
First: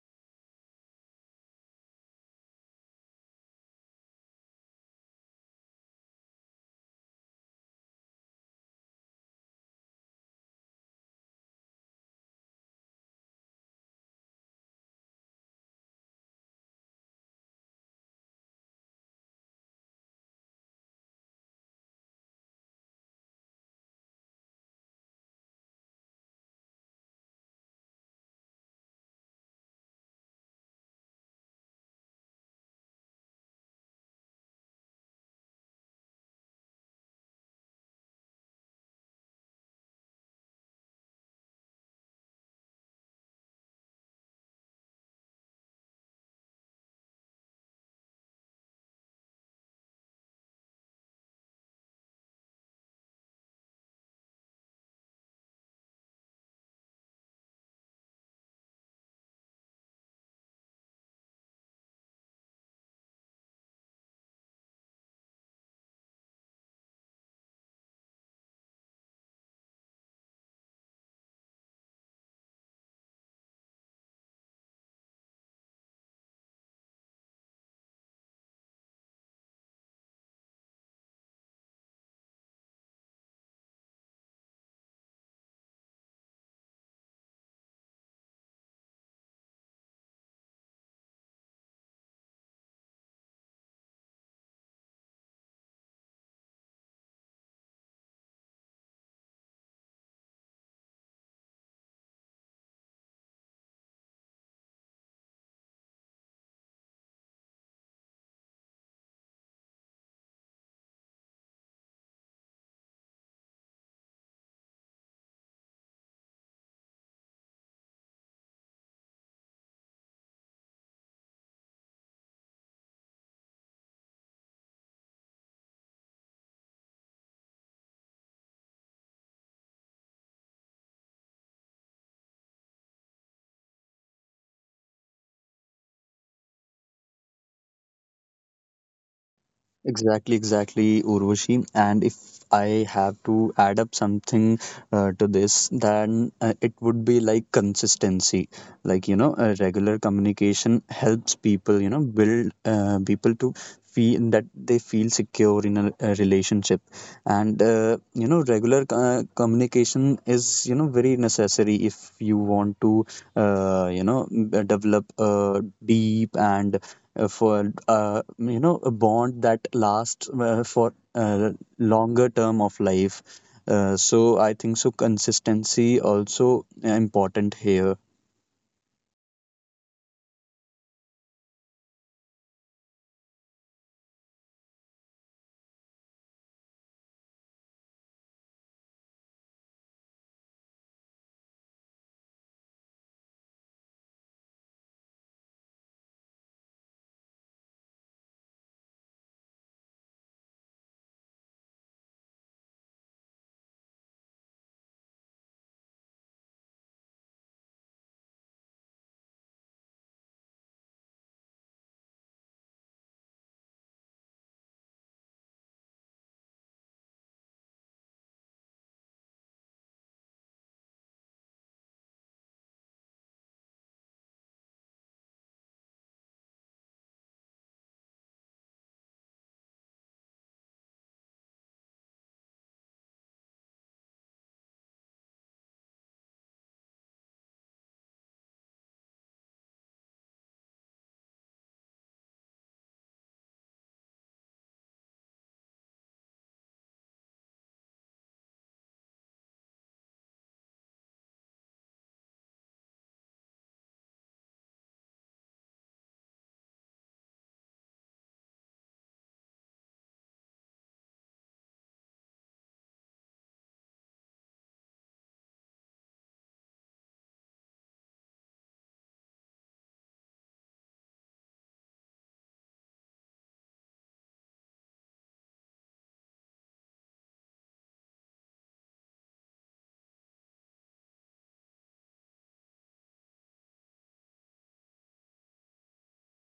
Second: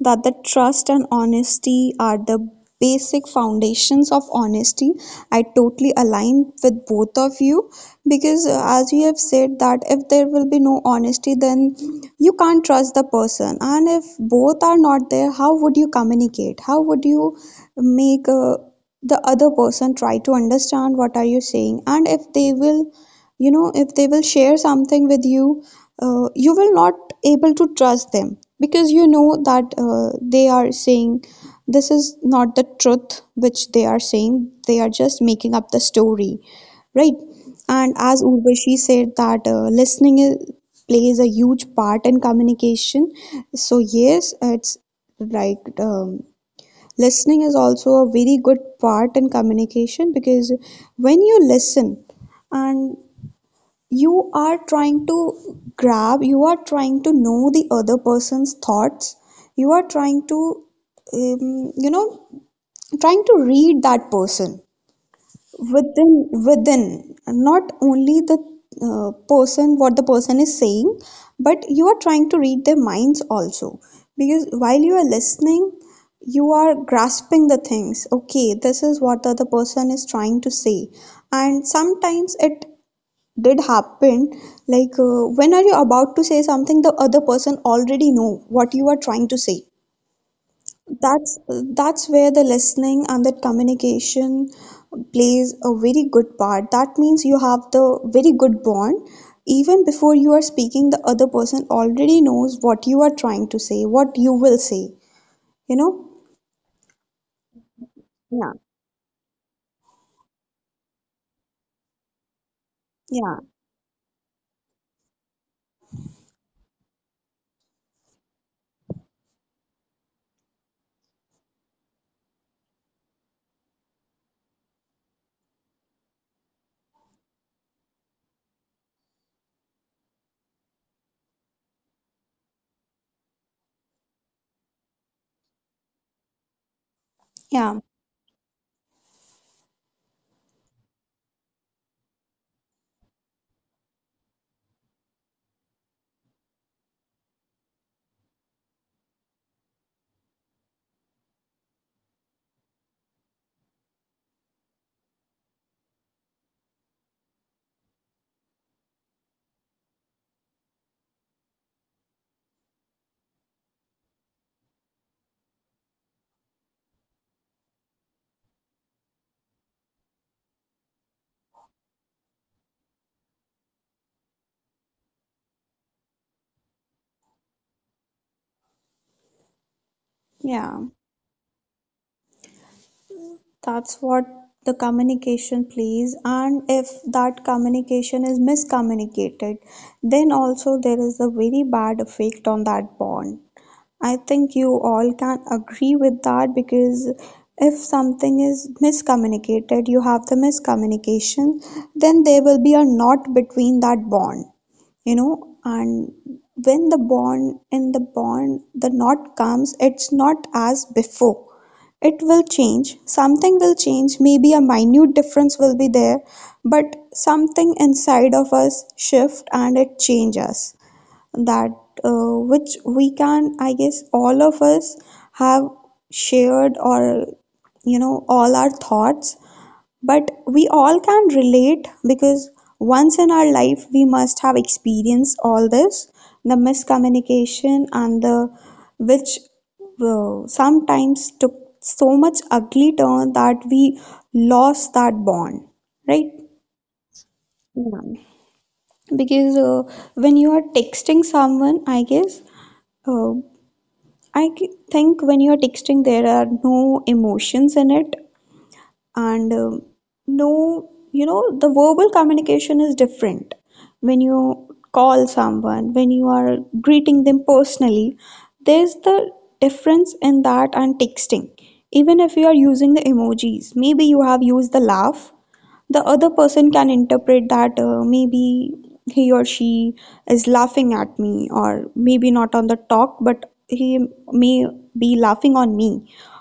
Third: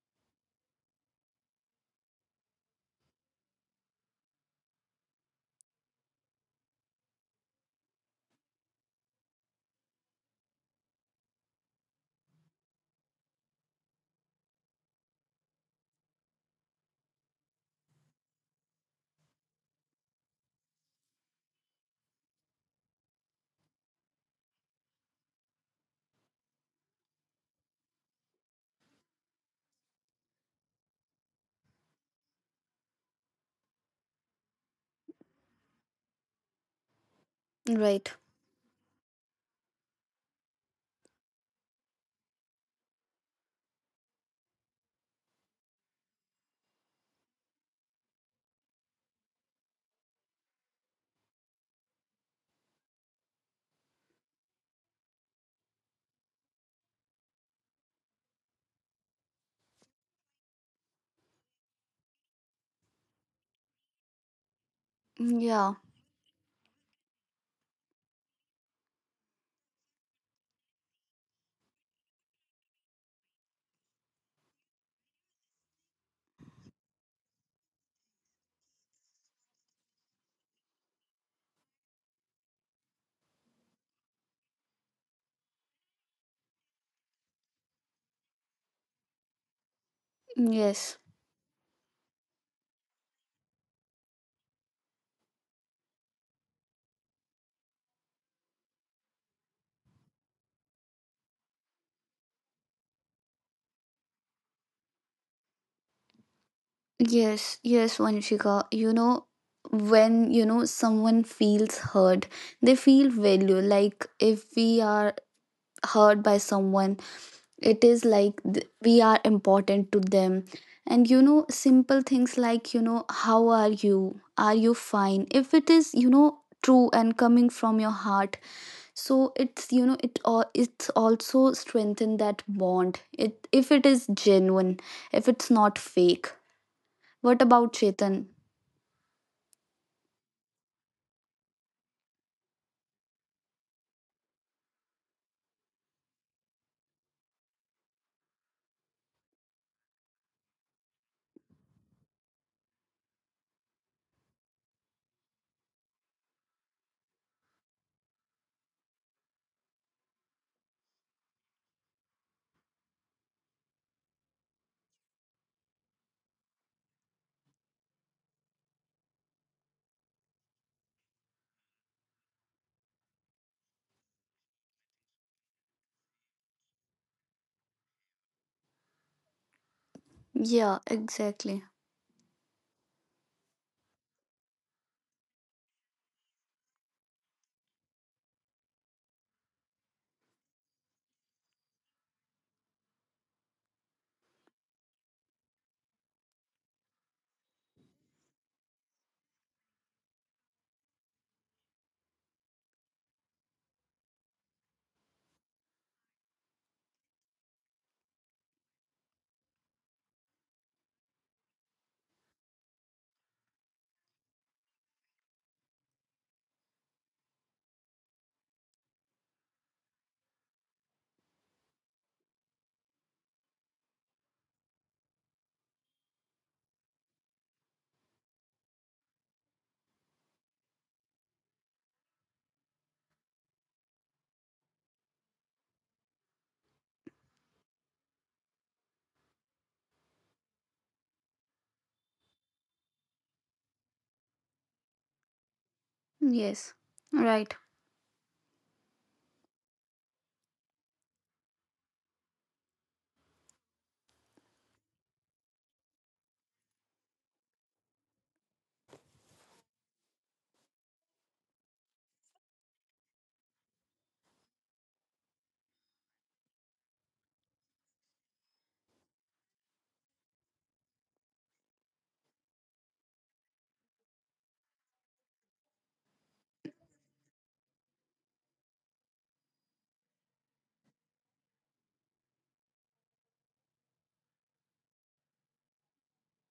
[SPEAKER 2] that the trust and honesty are the basic foundations of honesty. I totally align with both of you because, as you have said, that if there will be no honesty, then you can't trust the person. And if both are not there, how would you communicate? How would you make the other person try to understand what are you saying? And if they will, you know, if they will share something with you, you will not able to trust them, because you know that they are saying this is not the truth which they are saying, they are just making up the story, right? And
[SPEAKER 3] right.
[SPEAKER 2] as Urvashi said that, listening plays a huge part in communication. So yes, it's like, listening is also a very good part in communication, because when you listen and you are trying to grab, you are trying to know the other person's thoughts, you are um, you know, trying to read that person,
[SPEAKER 3] Yeah.
[SPEAKER 2] within, not only the person, what the person is saying, but you are trying to read their minds also. Because while you are listening, you are grasping the things, okay, this is what the other person is trying to say. And sometimes it did happen, like, when are you about to say something, the other person already know what you are trying to say.
[SPEAKER 3] Yes.
[SPEAKER 2] That's that's where the listening and that communication plays a very good part. That means you have the very good bond, even before you are speaking the other person already knows what you are trying to say, what you will say you know
[SPEAKER 3] Yes, yes, Vanshika. You
[SPEAKER 2] yeah,
[SPEAKER 3] know, when you know someone feels heard, they feel value.
[SPEAKER 2] yeah,
[SPEAKER 3] Like if we are heard by someone, it is like we are important to them. And you know, simple things like, you know, how are you? Are you fine? If it is, you know, true and coming from your heart, so it's, you know, it all, it's also strengthen that bond. It, if it is genuine, if it's not fake. What about
[SPEAKER 2] yeah,
[SPEAKER 3] Chetan?
[SPEAKER 1] Exactly, exactly, Urvashi. And if I have to add up something to this, then it would be like consistency. Like, you know, regular communication helps people, you know, build people to feel that they feel secure in a relationship. And, you know, regular communication is, you know, very necessary if you want to you know develop a deep and for you know a bond that lasts for longer term of life. So I think so consistency also important here.
[SPEAKER 2] yeah.
[SPEAKER 3] Yeah, exactly.
[SPEAKER 2] That's what the communication please, and if that communication is miscommunicated, then also there is a very bad effect on that bond. I think you all can agree with that, because if something is miscommunicated, you have the miscommunication, then there will be a knot between that bond. And when the bond, the knot comes, it's not as before. It will change, something will change, maybe a minute difference will be there, but something inside of us shift and it changes that, which we can, I guess all of us have shared, or all our thoughts. But we all can relate, because once in our life we must have experienced all this, the miscommunication, and the which sometimes took so much ugly turn that we lost that bond. Right,
[SPEAKER 3] Yes, right.
[SPEAKER 2] yeah. Because when you are texting someone, I guess, uh, think, when you're texting, there are no emotions in it. And no, the verbal communication is different. When you call someone, when you are greeting them personally, there's the difference in that and texting. Even if you are using the emojis, maybe you have used the laugh, the other person can interpret that, maybe he or she is laughing at me, or maybe not on the talk but he may be laughing on me,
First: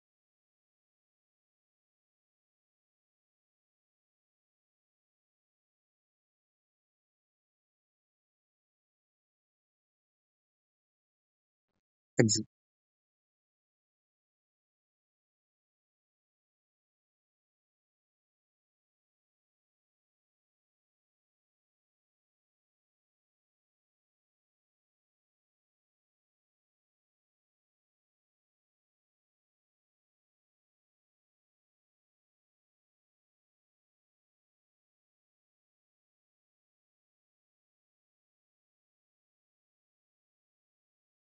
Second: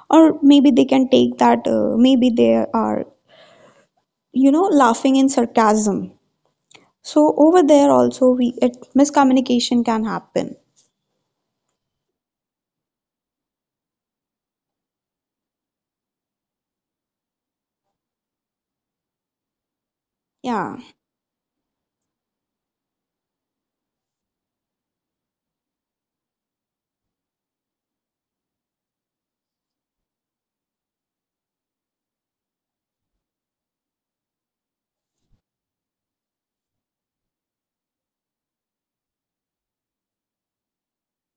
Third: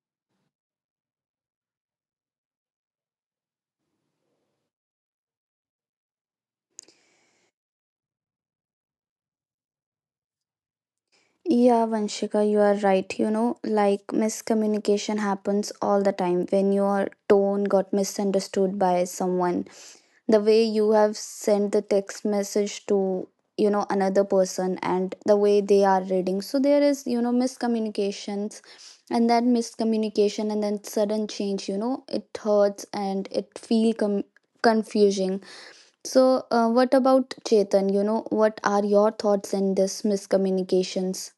[SPEAKER 2] or maybe they can take that, maybe they are laughing in sarcasm. So over there also, miscommunication can happen.
[SPEAKER 3] Yeah, Vanshika, you are right. You know, like miscommunication happens all the time when your tone got misunderstood by someone. The way
[SPEAKER 2] Yeah,
[SPEAKER 3] you have sent the text message to, you know, another person and the way they are reading. So there is, you know, miscommunications, and that miscommunication and then sudden change, you know, it hurts and it feel confusing. So, what about Chetan? You know, what are your thoughts in this miscommunications?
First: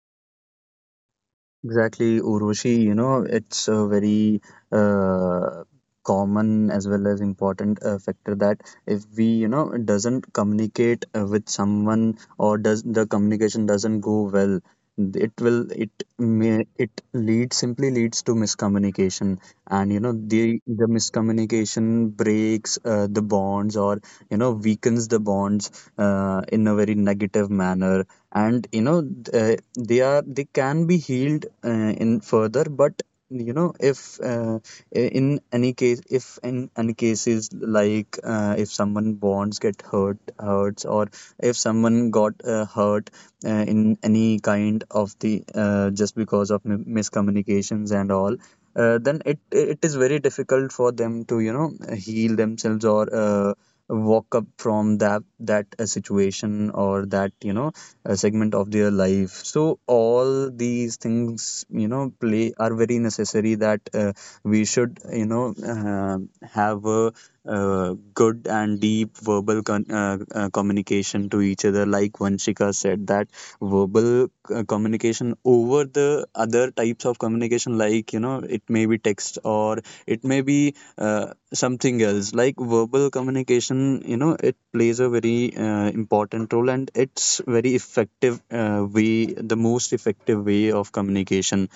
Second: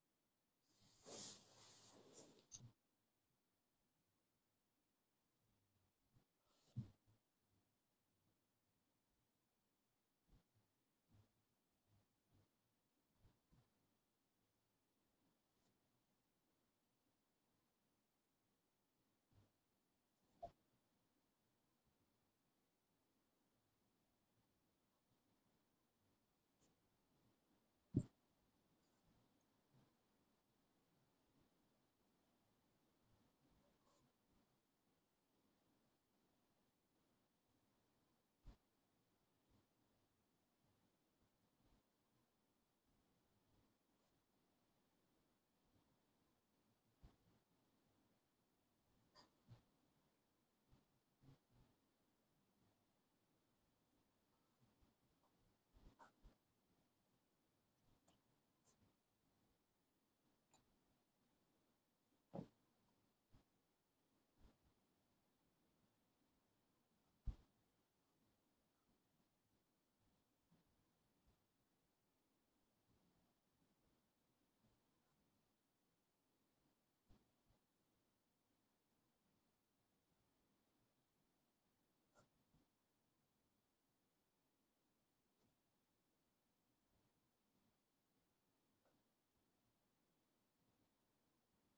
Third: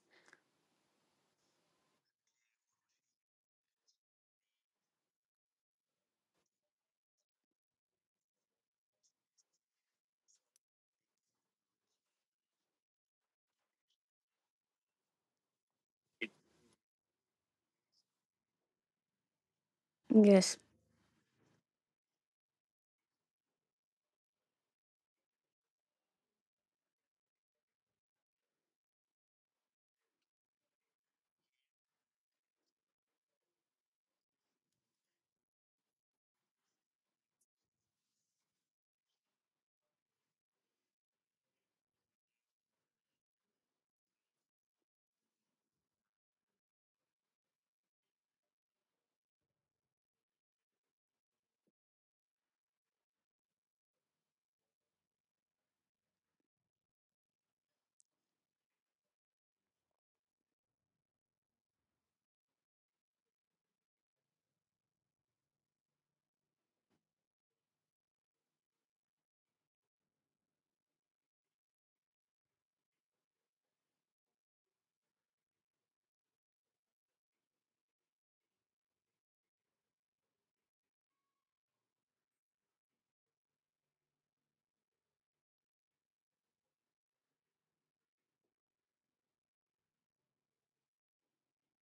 [SPEAKER 1] Exactly, Urvashi. You know, it's a very uh, common as well as important factor that if we, you know, doesn't communicate with someone, or does the communication doesn't go well, it may, it leads, simply leads to miscommunication, and you know
[SPEAKER 3] Yes.
[SPEAKER 1] the miscommunication breaks the bonds, or you know, weakens the bonds in a very negative manner. And you know they can be healed in further, but you know if in any case if in any cases, like if someone bonds get hurts, or if someone got hurt in any kind of the just because of miscommunications and all, then it is very difficult for them to you know heal themselves, or walk up from that situation, or that you know segment of their life. So all these things, you know, play are very necessary that we should you know have a good and deep verbal communication to each other. Like Vanshika said, that verbal communication over the other types of communication, like you know, it may be text, or it may be something else. Like verbal communication, you know, it plays a very important role, and it's very effective way, the most effective way of communication.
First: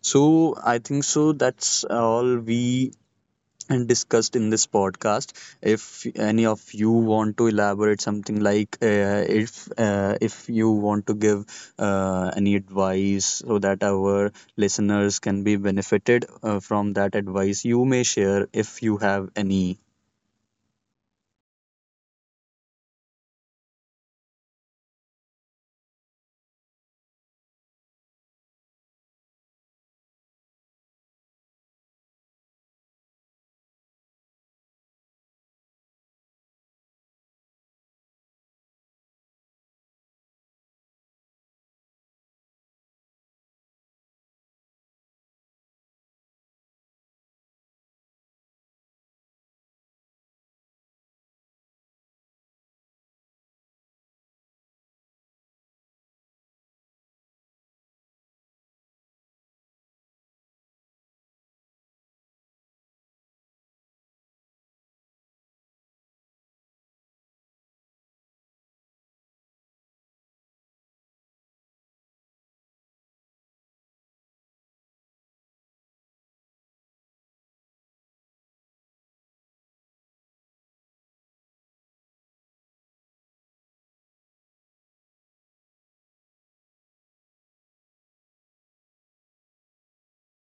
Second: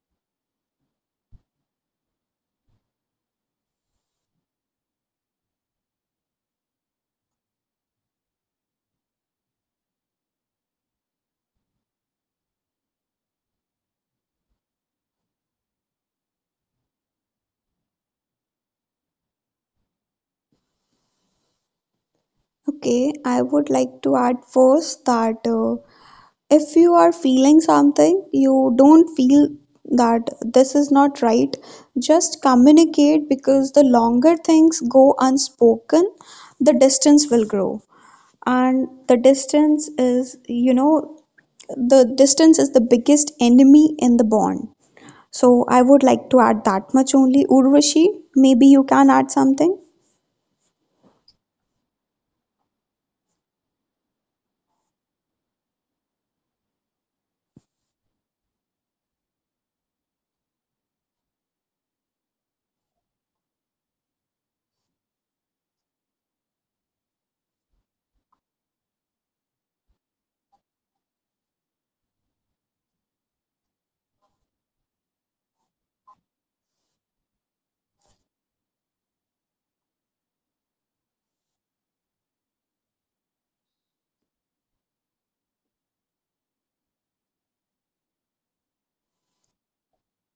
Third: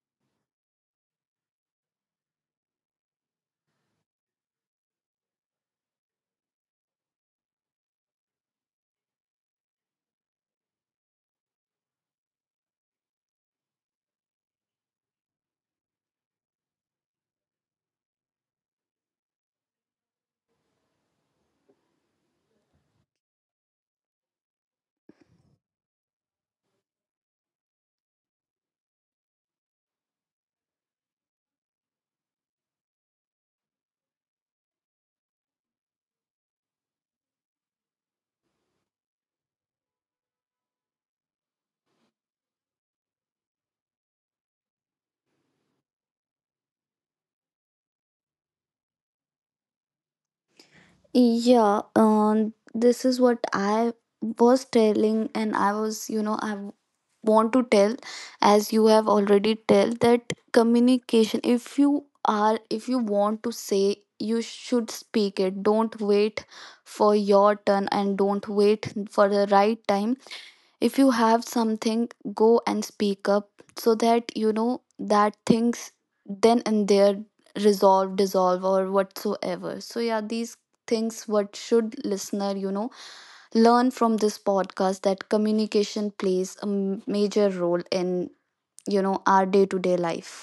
[SPEAKER 1] So I think so that's all we and discussed in this podcast. If any of you want to elaborate something, like if you want to give any advice so that our listeners can be benefited from that advice, you may share if you have any.
[SPEAKER 2] okay, I would like to add first that, if you are feeling something, you don't feel that, this is not right, just communicate, because the longer things go unspoken, the distance will grow, and the distance is the biggest enemy in the bond. So I would like to add that much only. Urvashi, maybe you can add something.
[SPEAKER 3] Yeah, this is what I was telling, and I was, you know, I want to tell, as you have already tell, that communication, if you are, if you want to say, you should speak it. Don't wait for your turn and don't wait for the right time. If you have something, go and speak up, so that you know that things then and there resolve, dissolve, or whatsoever. So yeah, these things what should listener, you know, learn from this podcast, that communication plays a major role in, you know, our day to day life.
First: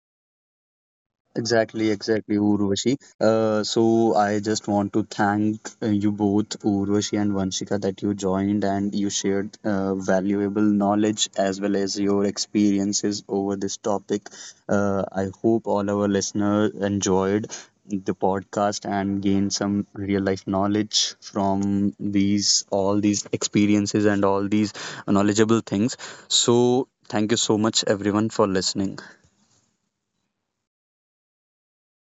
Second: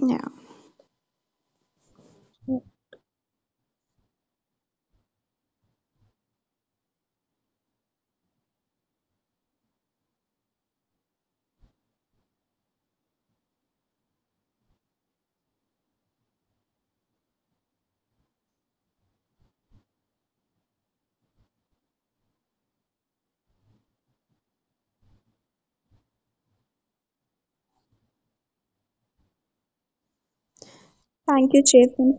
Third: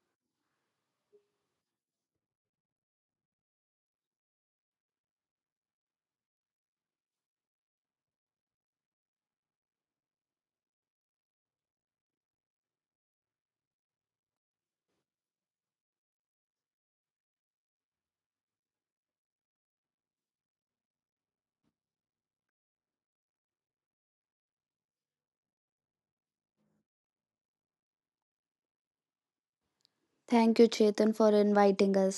[SPEAKER 2] Yeah,
[SPEAKER 1] Exactly, exactly, Urvashi. So I just want to thank you both, Urvashi and Vanshika, that you joined and you shared valuable knowledge, as well as your experiences over this topic. I hope all our listeners enjoyed the podcast and gained some real life knowledge from these all these experiences and all these knowledgeable things. So thank you so much, everyone, for listening.
[SPEAKER 3] Thank you, Chetan, for
[SPEAKER 2] thank you
[SPEAKER 3] inviting
[SPEAKER 2] Chetan
[SPEAKER 3] us.